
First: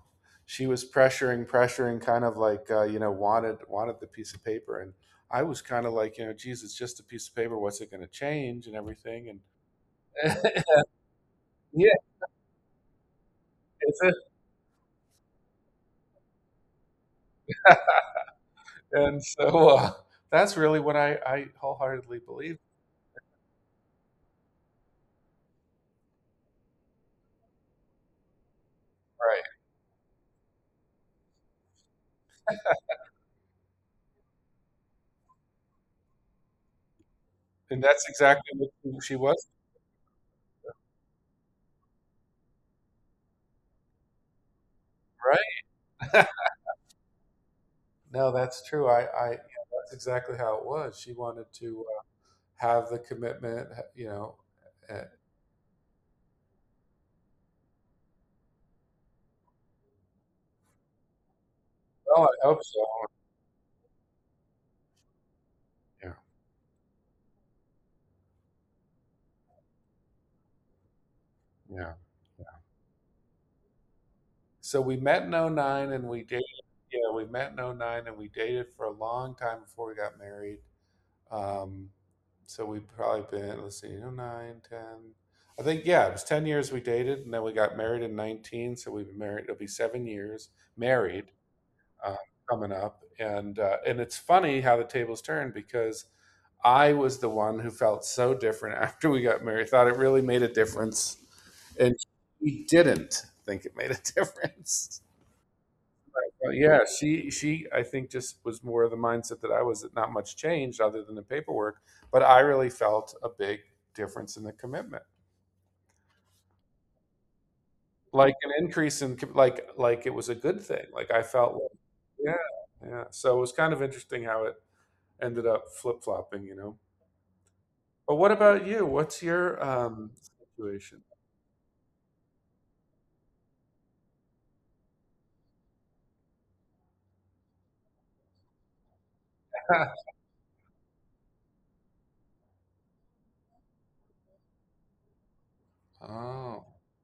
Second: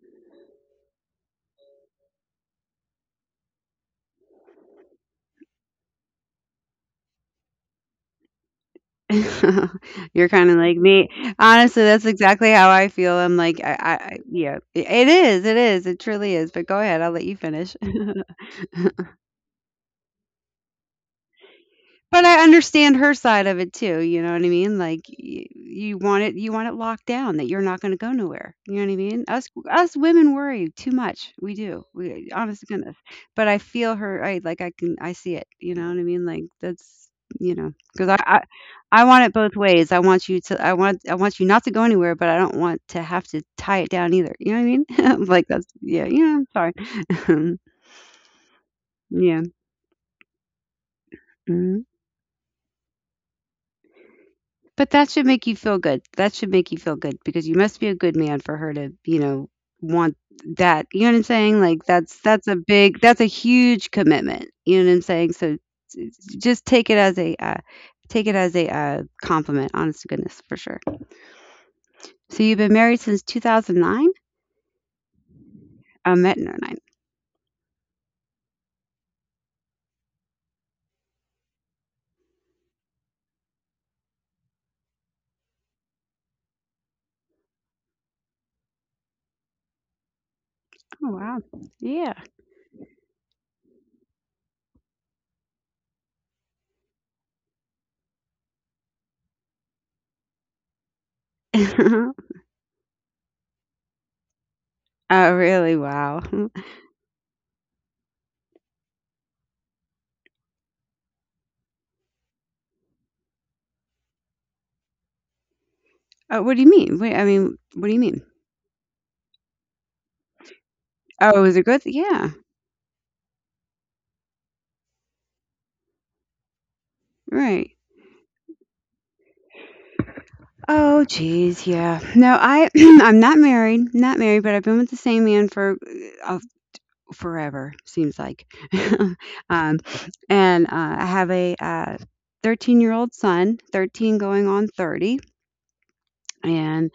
[SPEAKER 1] she was pressuring, pressuring, kind of like, wanted the piece of paper. And I was kind of like, geez, it's just a piece of paper. What's it going to change and everything?
[SPEAKER 2] *laughs* You're kinda like
[SPEAKER 1] *laughs*
[SPEAKER 2] me. Honestly,
[SPEAKER 1] Yeah,
[SPEAKER 2] that's exactly how I feel. I'm like,
[SPEAKER 1] it's
[SPEAKER 2] I yeah. It is, it is, it truly is, but go ahead, I'll let you finish. *laughs*
[SPEAKER 1] and so, that's really what I wholeheartedly
[SPEAKER 2] But I
[SPEAKER 1] believe.
[SPEAKER 2] understand her side of it too, you know what I mean? Like, y you want it, locked down that you're not gonna go nowhere, you know what I mean?
[SPEAKER 1] Right.
[SPEAKER 2] Us women worry too much, we do, we, honest to goodness, but I feel her, I like, I see it, you know what I mean? Like, that's, you know,
[SPEAKER 1] And that's
[SPEAKER 2] 'cause
[SPEAKER 1] exactly what
[SPEAKER 2] I
[SPEAKER 1] she
[SPEAKER 2] want it
[SPEAKER 1] was.
[SPEAKER 2] both ways. I want you to, I want you not to go anywhere, but I don't want to have to tie it down either, you know what I mean? *laughs* Like,
[SPEAKER 1] Right.
[SPEAKER 2] that's, yeah, yeah, sorry. *laughs*
[SPEAKER 1] *laughs* No, that's true. I Yeah,
[SPEAKER 2] Yeah,
[SPEAKER 1] that's exactly how it was. She wanted to
[SPEAKER 2] mhm.
[SPEAKER 1] have the commitment.
[SPEAKER 2] But
[SPEAKER 1] uh
[SPEAKER 2] that should make you feel good. That should make you feel good, because you must be a good man for her to, you know, want that. You know what I'm saying? Like,
[SPEAKER 1] well, I
[SPEAKER 2] that's
[SPEAKER 1] hope
[SPEAKER 2] a
[SPEAKER 1] so.
[SPEAKER 2] big that's a huge commitment. You know what I'm saying? So
[SPEAKER 1] Yeah.
[SPEAKER 2] s- just take it as a compliment. Honest to goodness, for sure.
[SPEAKER 1] Yeah.
[SPEAKER 2] So you've been married since 2009?
[SPEAKER 1] So we met in '09, and we
[SPEAKER 2] I
[SPEAKER 1] dated.
[SPEAKER 2] met in '09.
[SPEAKER 1] Yeah, we met in '09, and we dated for a long time before we got married. Um, So we've probably been, let's see, you I think, yeah, it was 10 years we dated, and then we got married in 19. So we've been married, it'll be 7 years
[SPEAKER 2] Oh
[SPEAKER 1] married,
[SPEAKER 2] wow.
[SPEAKER 1] uh,
[SPEAKER 2] Yeah.
[SPEAKER 1] coming up. And it's funny how the tables turned because I was the one who felt so different *laughs* after we got married, thought it really made a difference. And
[SPEAKER 2] *laughs*
[SPEAKER 1] he didn't think it made a *laughs* difference.
[SPEAKER 2] Oh really? Wow.
[SPEAKER 1] Well,
[SPEAKER 2] *laughs*
[SPEAKER 1] yeah, she I think just was more of the mindset that I was, that not much changed other than the paperwork, but I really felt a big difference in the commitment.
[SPEAKER 2] What do you mean? Wait, I mean, what do you mean?
[SPEAKER 1] Like an increase in like it was a good thing. Like I
[SPEAKER 2] Oh,
[SPEAKER 1] felt
[SPEAKER 2] it was
[SPEAKER 1] like,
[SPEAKER 2] a good. Yeah.
[SPEAKER 1] yeah, yeah. So it was kind of interesting how it ended up flip-flopping.
[SPEAKER 2] Right.
[SPEAKER 1] But what about you? What's your situation?
[SPEAKER 2] Oh geez, yeah. No, I *clears throat* I'm not married, not married, but I've been with the same man for uh, forever, seems like. *laughs* um,
[SPEAKER 1] *laughs*
[SPEAKER 2] and I have a 13-year-old son, 13 going on 30,
[SPEAKER 1] Oh.
[SPEAKER 2] and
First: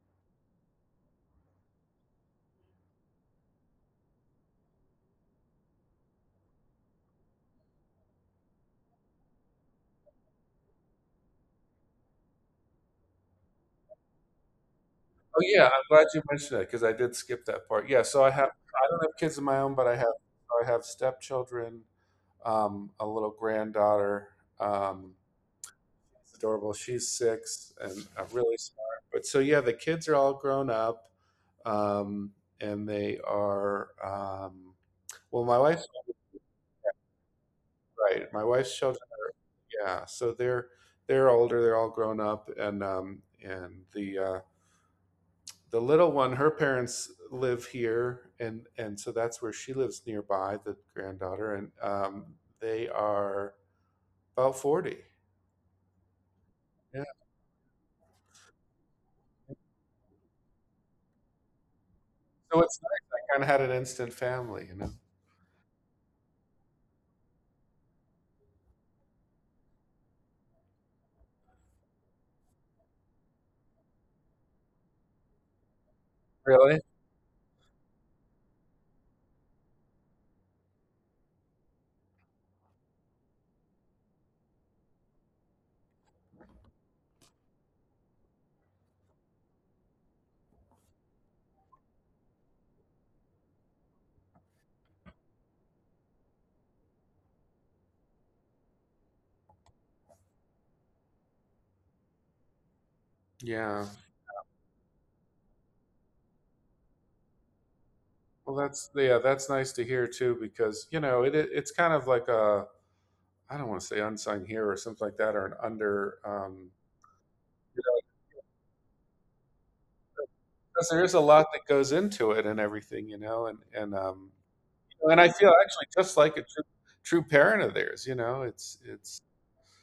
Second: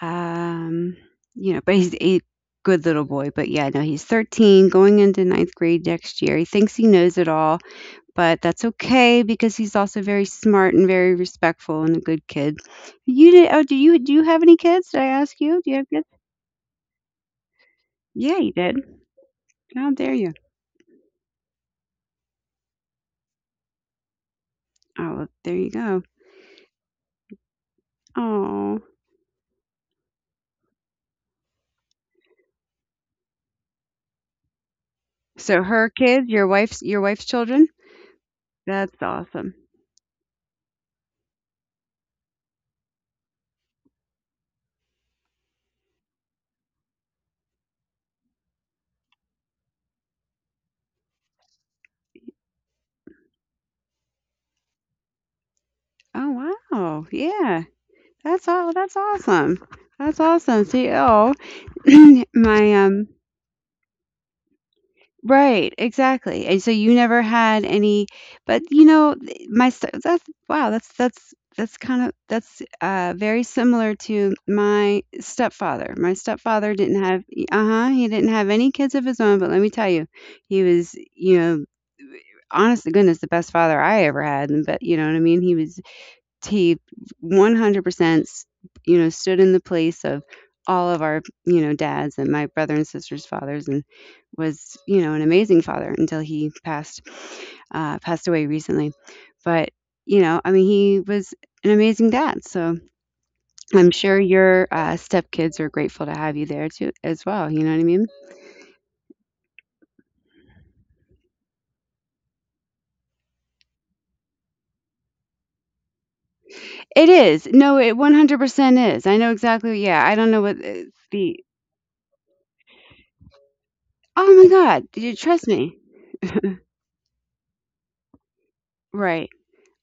[SPEAKER 2] um, you know, but he's a good little boy. But yeah, no, he's 13 going into ninth grade next year. He thinks he knows it all, but that's okay because he's also very smart and very respectful and a good kid. You did? Oh, do you have any kids? Did I
[SPEAKER 1] Oh
[SPEAKER 2] ask you?
[SPEAKER 1] yeah,
[SPEAKER 2] Do you
[SPEAKER 1] I'm
[SPEAKER 2] have
[SPEAKER 1] glad
[SPEAKER 2] kids?
[SPEAKER 1] you mentioned that because I did skip that part. Yeah, so
[SPEAKER 2] Yeah, you
[SPEAKER 1] I
[SPEAKER 2] did.
[SPEAKER 1] don't have kids of my own, but
[SPEAKER 2] How
[SPEAKER 1] I have
[SPEAKER 2] dare you?
[SPEAKER 1] I have stepchildren, a little granddaughter.
[SPEAKER 2] Oh,
[SPEAKER 1] Um,
[SPEAKER 2] well, there you go.
[SPEAKER 1] it's adorable. She's 6 and really
[SPEAKER 2] Oh,
[SPEAKER 1] smart. But so yeah, the kids are all grown up, um, and they are. Well, my
[SPEAKER 2] so
[SPEAKER 1] wife's.
[SPEAKER 2] her kids, your wife's children.
[SPEAKER 1] Right. My wife's children,
[SPEAKER 2] That's awesome.
[SPEAKER 1] yeah. So they're older. They're all grown up, and and the little one, her parents live here, and so that's where she lives nearby. The granddaughter, and they are about 40.
[SPEAKER 2] Oh
[SPEAKER 1] Yeah.
[SPEAKER 2] wow, yeah, that's all. That's awesome. That's awesome. See, oh, *clears throat*
[SPEAKER 1] So
[SPEAKER 2] my
[SPEAKER 1] it's nice. I kind of had an instant family.
[SPEAKER 2] right, exactly, and so you never had any, but, you know, th my st that's wow, that's that's kinda, that's, very similar to my stepfather. My stepfather
[SPEAKER 1] Really?
[SPEAKER 2] didn't have, uh-huh, he didn't have any kids of his own, but let me tell you, he was, you know, honest to goodness, the best father I ever had. And but, you know what I mean? He was he 100% you know, stood in the place of all of our, you know, dads, and my brother and sister's fathers, and was, you know, an amazing father until he passed, passed away recently. But, you know, I mean, he was an amazing dad. So
[SPEAKER 1] Yeah.
[SPEAKER 2] I'm sure your, stepkids are grateful to have you there too, as well, you know what I mean?
[SPEAKER 1] Well, that's, yeah, that's nice to hear too, because you know it's kind of like a I don't want to say unsung hero or something like that, or an under
[SPEAKER 2] It is. No,
[SPEAKER 1] you know,
[SPEAKER 2] it 100% is, I know exactly. Yeah, I don't know what,
[SPEAKER 1] because there is a
[SPEAKER 2] the,
[SPEAKER 1] lot that goes into it and everything, and and um,
[SPEAKER 2] oh my god,
[SPEAKER 1] you know,
[SPEAKER 2] you
[SPEAKER 1] and I
[SPEAKER 2] trust
[SPEAKER 1] feel
[SPEAKER 2] me,
[SPEAKER 1] actually just like a true parent of theirs. It's
[SPEAKER 2] right.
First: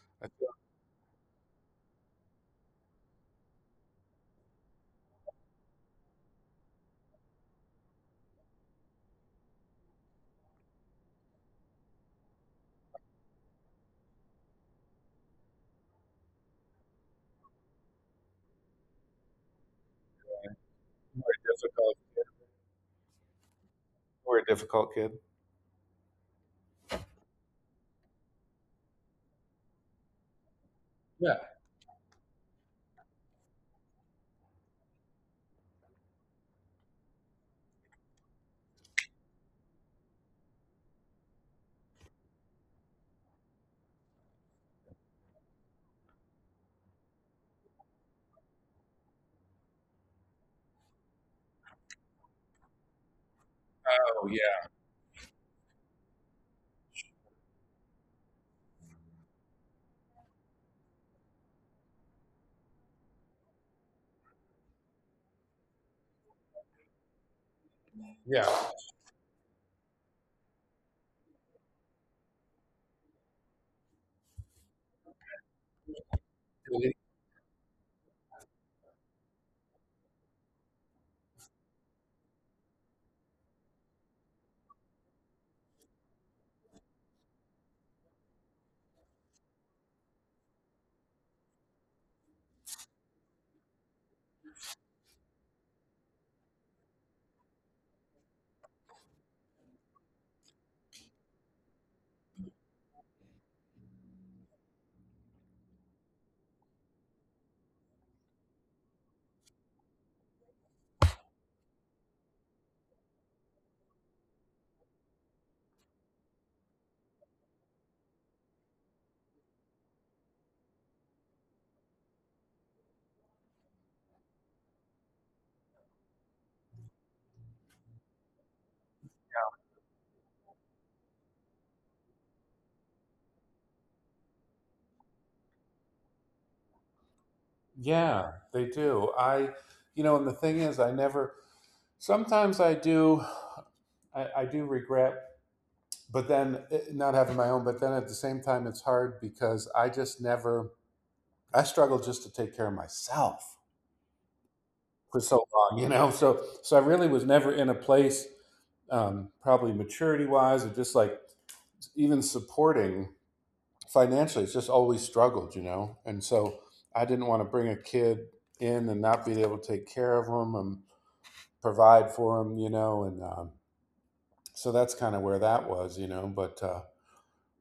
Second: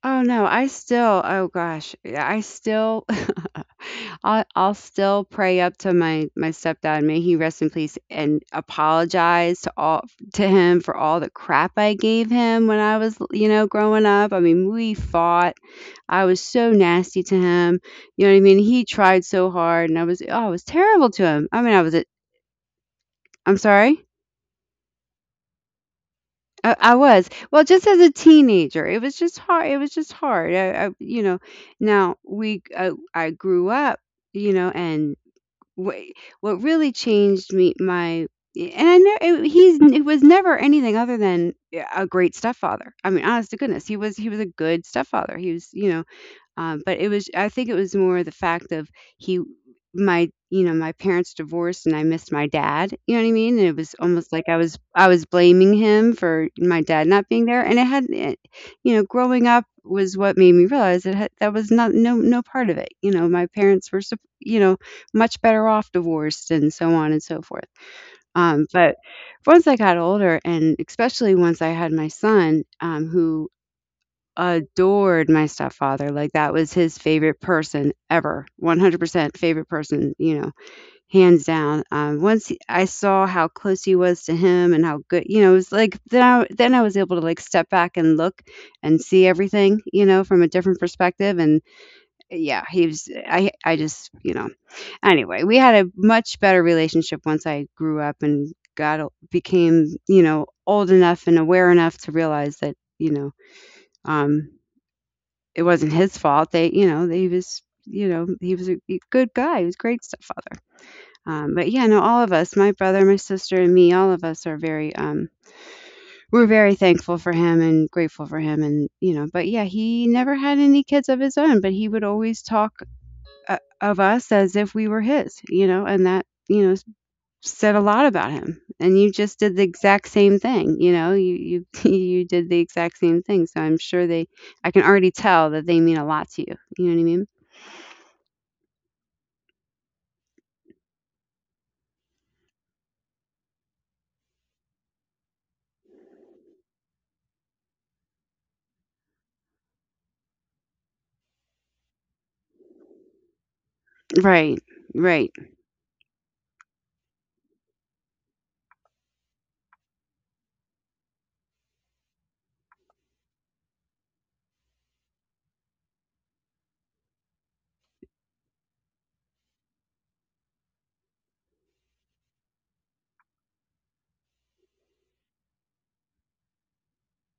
[SPEAKER 2] Oh,
[SPEAKER 1] I
[SPEAKER 2] no,
[SPEAKER 1] feel
[SPEAKER 2] I still, oh gosh, yeah, I still *laughs* I'll still pray up to my stepdad, may he rest in peace, and apologize to all to him for all the crap I gave him when I was, you know, growing up. I mean, we fought. I was so nasty to him. You know what I mean? He tried so hard and I was, oh, I was terrible
[SPEAKER 1] we
[SPEAKER 2] to him. I mean, I was
[SPEAKER 1] difficult
[SPEAKER 2] a, I'm sorry?
[SPEAKER 1] More a difficult kid.
[SPEAKER 2] I was. Well, just as a teenager, it was just hard. It was just hard. I, you
[SPEAKER 1] Yeah.
[SPEAKER 2] know, now we, I grew up, you know, and what, what really changed me, my, and I know it, he's, it was never anything other than a great stepfather. I mean, honest to goodness, he was a good stepfather. He was. But it was I think it was more the fact of— he my you know, my parents divorced and I missed my dad. You know what I mean? And it was
[SPEAKER 1] Oh
[SPEAKER 2] almost like
[SPEAKER 1] yeah.
[SPEAKER 2] I was blaming him for my dad not being there. And it had it, you know, growing up was what made me realize that was not no part of it. You know, my parents were much better off divorced and so on and so forth.
[SPEAKER 1] Yeah.
[SPEAKER 2] But once I got older, and especially once I had my son, who adored my stepfather. Like that was his favorite person ever. 100% favorite person, hands down. Once I saw how close he was to him and how good, you know, it was like then I was able to like step back and look and see everything, you know, from a different perspective. And yeah, I just, anyway, we had a much better relationship once I grew up and got, became, you know, old enough and aware enough to realize that, you know, um, it wasn't his fault. They, you know, they was, you know, He was a good guy. He was a great stepfather. But yeah, no, all of us, my brother, my sister, and me, all of us are very, we're very thankful for him and grateful for him. And, you know, but yeah, he never had any kids of his own, but he would always talk of us as if we were his, you know, and that, you know, said a lot about him. And you just did the exact same thing, you know, *laughs* you did the exact same thing. So I can already tell that they mean a lot to you. You know what I mean?
[SPEAKER 1] Yeah, they do. And the thing is, I never. Sometimes I do regret, but then not having my own. But then at the same time, it's hard because I just never, I struggled just to take care of myself
[SPEAKER 2] Right,
[SPEAKER 1] for so
[SPEAKER 2] right.
[SPEAKER 1] long. So, I really was never in a place, probably maturity wise, or just like even supporting financially. It's just always struggled. And so I didn't want to bring a kid in and not be able to take care of them and provide for them. And so that's kind of where that was. But uh,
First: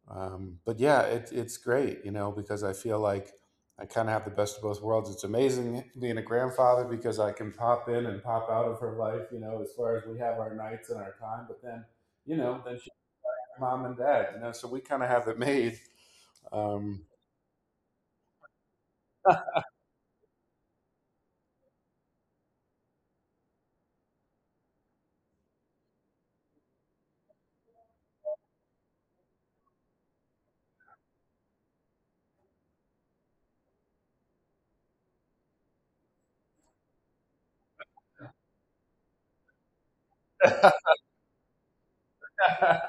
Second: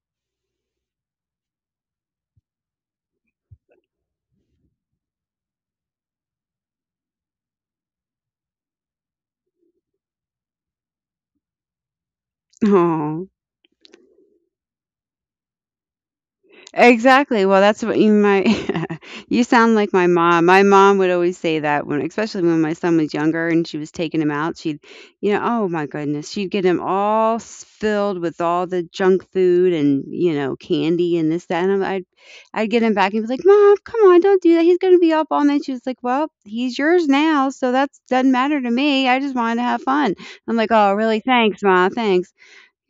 [SPEAKER 1] Um, but yeah, it's great, because I feel like I kind of have the best of both worlds. It's amazing being a grandfather because I can pop in and pop out of her life, as far as we have our nights and our time. But then, then she
[SPEAKER 2] Oh,
[SPEAKER 1] has mom and dad, so we kind of have it made. Um,
[SPEAKER 2] exactly. Well, that's what you might. *laughs* You sound like my mom. My mom would always say that when, especially when my son was younger and she was taking him out, oh my goodness, she'd get him all filled with all the junk food and candy and this that, and I'd get him back and be like, "Mom, come on, don't do that. He's gonna be up all night." She was like, "Well, he's yours now, so that's doesn't matter to me. I just wanted to have fun." I'm like, "Oh, really? Thanks, Ma. Thanks."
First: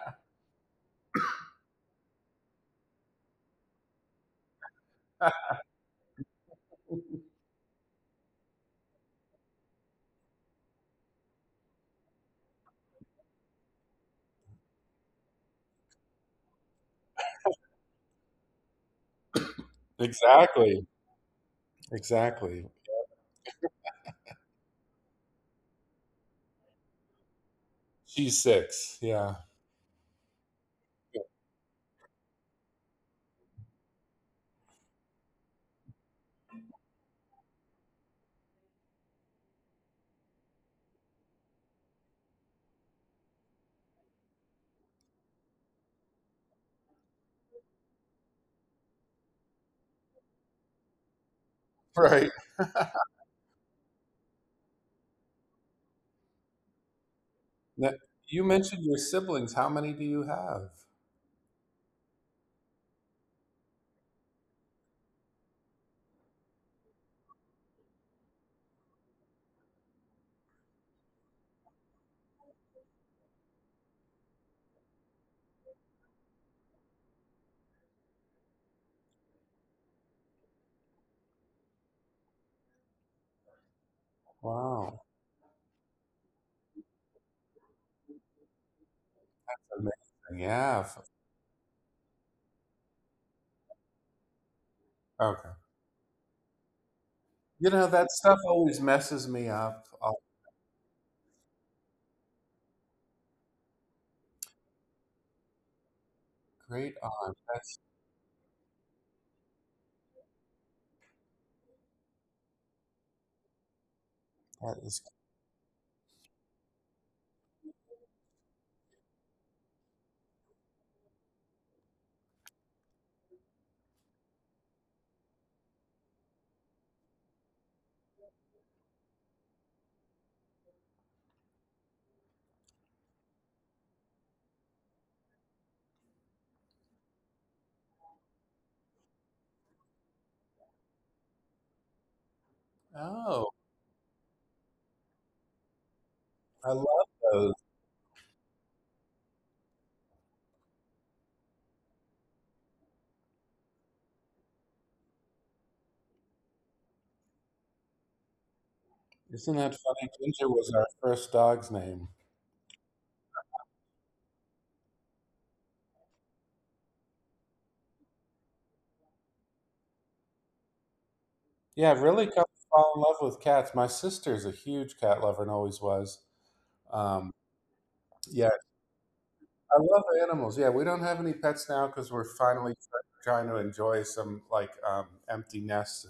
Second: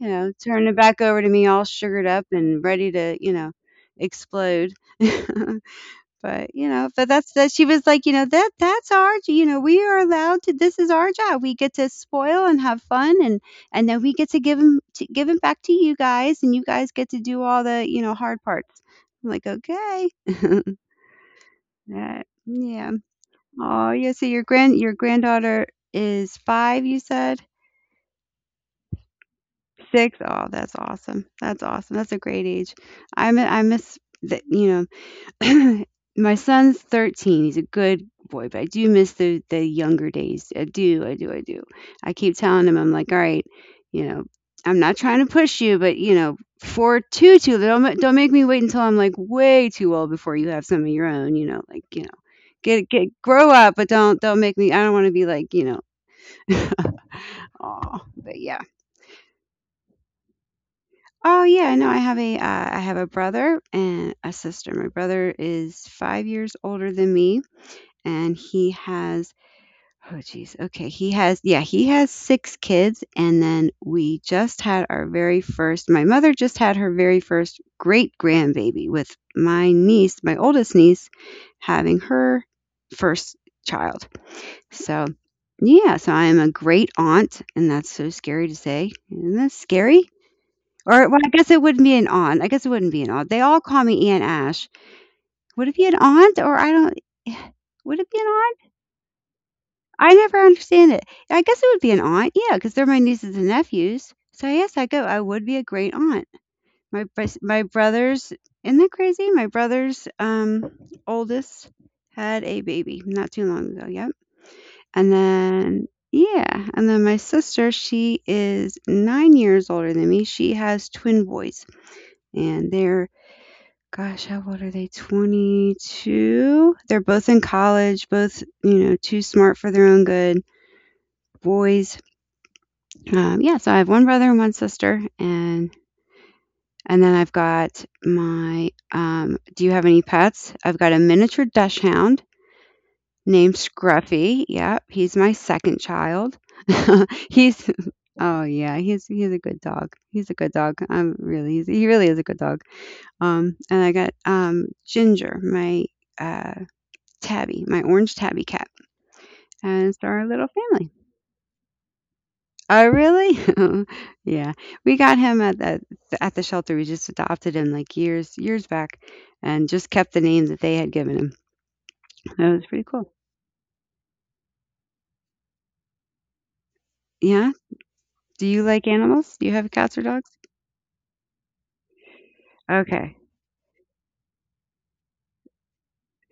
[SPEAKER 2] You know, turn it back over to me all sugared up and ready to, explode. *laughs* but, but that's that she was like, you know, that's our, we are allowed to this is our job. We get to spoil and have fun, and then we get to give 'em back to you guys and you guys get to do all the, you know, hard parts. I'm like, "Okay."
[SPEAKER 1] exactly,
[SPEAKER 2] *laughs*
[SPEAKER 1] exactly.
[SPEAKER 2] Yeah. Yeah. Oh, yeah. So your granddaughter is five, you said?
[SPEAKER 1] She's six. Yeah. *laughs*
[SPEAKER 2] 6? Oh, that's awesome. That's awesome. That's a great age. I miss that, you know, *clears throat* my son's 13. He's a good boy, but I do miss the younger days. I do. I do. I do. I keep telling him I'm like, "All right, you know, I'm not trying to push you, but you know, for too little, don't make me wait until I'm like way too old before you have some of your own, you know, like, you know,
[SPEAKER 1] Right.
[SPEAKER 2] get grow up, but don't make me I don't want to be like, you know," *laughs*
[SPEAKER 1] Now,
[SPEAKER 2] oh,
[SPEAKER 1] you
[SPEAKER 2] but yeah.
[SPEAKER 1] mentioned your siblings. How many do you have?
[SPEAKER 2] Oh yeah, no, I have a brother and a sister. My brother is 5 years older than me, and he has, oh geez, okay, he has six kids, and then we just had our very first. My mother just had her very first great grandbaby with my niece, my oldest niece, having her first child. So
[SPEAKER 1] Wow.
[SPEAKER 2] yeah, so I am a great aunt, and that's so scary to say. Isn't that scary?
[SPEAKER 1] Amazing. Yeah.
[SPEAKER 2] Or well, I guess it wouldn't be an aunt. I guess it wouldn't be an aunt. They all call me Aunt Ash.
[SPEAKER 1] Okay.
[SPEAKER 2] Would it be an aunt or I don't— *sighs*
[SPEAKER 1] You know,
[SPEAKER 2] would it be
[SPEAKER 1] that
[SPEAKER 2] an
[SPEAKER 1] stuff
[SPEAKER 2] aunt?
[SPEAKER 1] always messes me up.
[SPEAKER 2] I
[SPEAKER 1] Oh,
[SPEAKER 2] never understand it. I guess it would be an aunt. Yeah, because 'cause they're my nieces and nephews. So yes, I go. I would be a great aunt.
[SPEAKER 1] great aunt.
[SPEAKER 2] My brothers, isn't that crazy? My brother's oldest had a baby not too long ago. Yep.
[SPEAKER 1] That
[SPEAKER 2] And
[SPEAKER 1] is,
[SPEAKER 2] then yeah, and then my sister, she is 9 years older than me. She has twin boys and they're gosh, how old are they? 22? They're both in college, both, you know, too smart for their own good boys. Yeah, so I have one brother and one sister, and then I've got my. Do you have any pets? I've got a miniature dash hound named
[SPEAKER 1] oh,
[SPEAKER 2] Scruffy. Yep, he's my second child.
[SPEAKER 1] I love
[SPEAKER 2] *laughs* he's
[SPEAKER 1] those.
[SPEAKER 2] Oh yeah, he's a good dog. He's a good dog. He really is a good dog. And I got Ginger, my uh Tabby, my orange tabby cat,
[SPEAKER 1] Isn't
[SPEAKER 2] and
[SPEAKER 1] that
[SPEAKER 2] it's our
[SPEAKER 1] funny?
[SPEAKER 2] little
[SPEAKER 1] Ginger
[SPEAKER 2] family.
[SPEAKER 1] was our first dog's name.
[SPEAKER 2] Oh, really? *laughs* Yeah, we got him at the shelter. We just adopted him like years back, and just kept the name that they had given him.
[SPEAKER 1] Yeah, I've really
[SPEAKER 2] That was
[SPEAKER 1] come
[SPEAKER 2] pretty
[SPEAKER 1] to
[SPEAKER 2] cool.
[SPEAKER 1] fall in love with cats. My sister's a huge cat lover and always was. Um,
[SPEAKER 2] Yeah. Do you
[SPEAKER 1] yeah,
[SPEAKER 2] like animals? Do you have
[SPEAKER 1] I
[SPEAKER 2] cats or
[SPEAKER 1] love
[SPEAKER 2] dogs?
[SPEAKER 1] animals. Yeah, we don't have any pets now because we're finally
[SPEAKER 2] Okay.
[SPEAKER 1] trying to enjoy some empty nests.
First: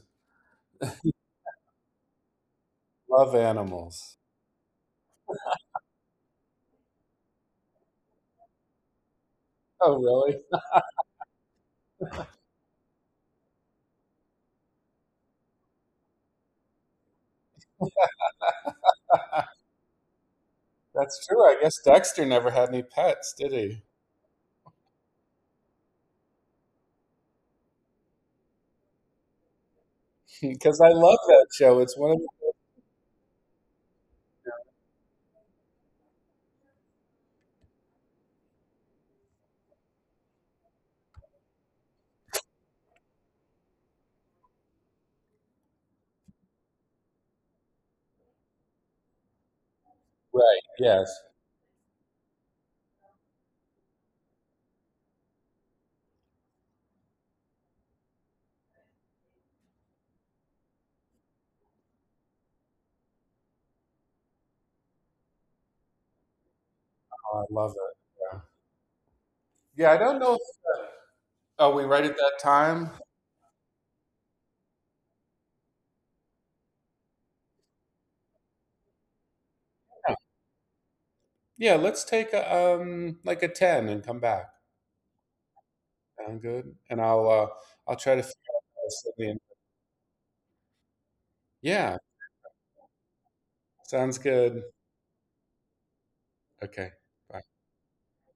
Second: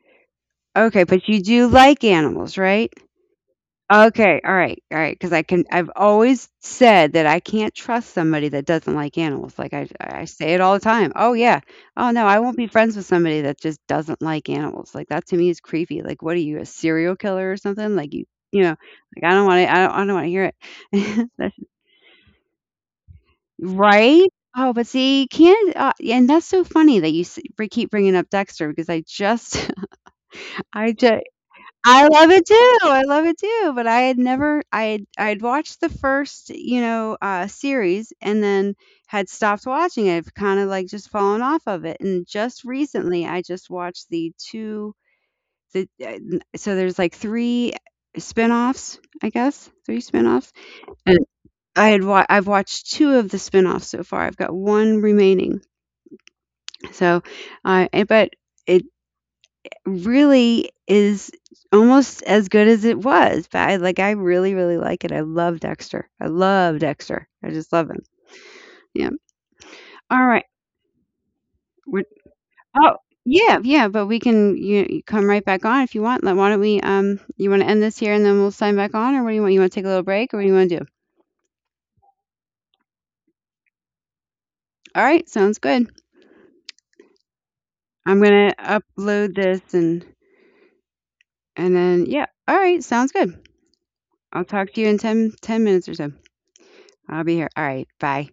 [SPEAKER 2] Okay, but you do like animals, right?
[SPEAKER 1] Love animals.
[SPEAKER 2] Okay, all right, because I've always said that I can't trust somebody that doesn't like animals, like, I
[SPEAKER 1] Oh,
[SPEAKER 2] I
[SPEAKER 1] really?
[SPEAKER 2] say it all the time. "Oh, yeah. Oh, no, I won't be friends with somebody that just doesn't like animals." Like, that to me is creepy. Like, what are you, a serial killer or something? Like, you know, like, I don't wanna hear
[SPEAKER 1] That's
[SPEAKER 2] it. *laughs*
[SPEAKER 1] true.
[SPEAKER 2] That's
[SPEAKER 1] I guess Dexter never had any pets, did he? *laughs*
[SPEAKER 2] Right? Oh, but see, you can't, and that's so funny that you s keep bringing up Dexter because I just *laughs*
[SPEAKER 1] Because I
[SPEAKER 2] I
[SPEAKER 1] love
[SPEAKER 2] just.
[SPEAKER 1] that show. It's
[SPEAKER 2] I
[SPEAKER 1] one of
[SPEAKER 2] love it too, I love it too, but I had never I had I had watched the first, you know, series and then had stopped watching it. I've kinda, like, just fallen off of it, and just recently, I just watched the 2— the, n so there's, like, 3 spinoffs, I guess, 3 spinoffs,
[SPEAKER 1] Right. Yes.
[SPEAKER 2] and I had wa I've watched 2 of the spinoffs so far, I've got 1 remaining, so, but it really is almost as good as it was. But I really, really like it. I love Dexter. I love Dexter.
[SPEAKER 1] Oh, I
[SPEAKER 2] I
[SPEAKER 1] love
[SPEAKER 2] just love him.
[SPEAKER 1] it.
[SPEAKER 2] Yeah.
[SPEAKER 1] Yeah. Yeah. I don't
[SPEAKER 2] All
[SPEAKER 1] know. If,
[SPEAKER 2] right.
[SPEAKER 1] Are we
[SPEAKER 2] We're,
[SPEAKER 1] right at that time?
[SPEAKER 2] oh yeah, yeah. But you, come right back on if you want. Like, why don't we? You want to end this here and then we'll sign back on, or what do you want? You want to take a little break, or what do you want to do?
[SPEAKER 1] Yeah. Let's take like a ten and come back.
[SPEAKER 2] All right. Sounds good.
[SPEAKER 1] Sound good? And I'll try
[SPEAKER 2] I'm
[SPEAKER 1] to figure
[SPEAKER 2] gonna
[SPEAKER 1] out the rest of
[SPEAKER 2] upload
[SPEAKER 1] the-
[SPEAKER 2] this and
[SPEAKER 1] Yeah.
[SPEAKER 2] then yeah. All right. Sounds good.
[SPEAKER 1] Sounds
[SPEAKER 2] I'll
[SPEAKER 1] good.
[SPEAKER 2] talk to you in ten minutes or so.
[SPEAKER 1] Okay.
[SPEAKER 2] I'll be here.
[SPEAKER 1] Bye.
[SPEAKER 2] All right. Bye.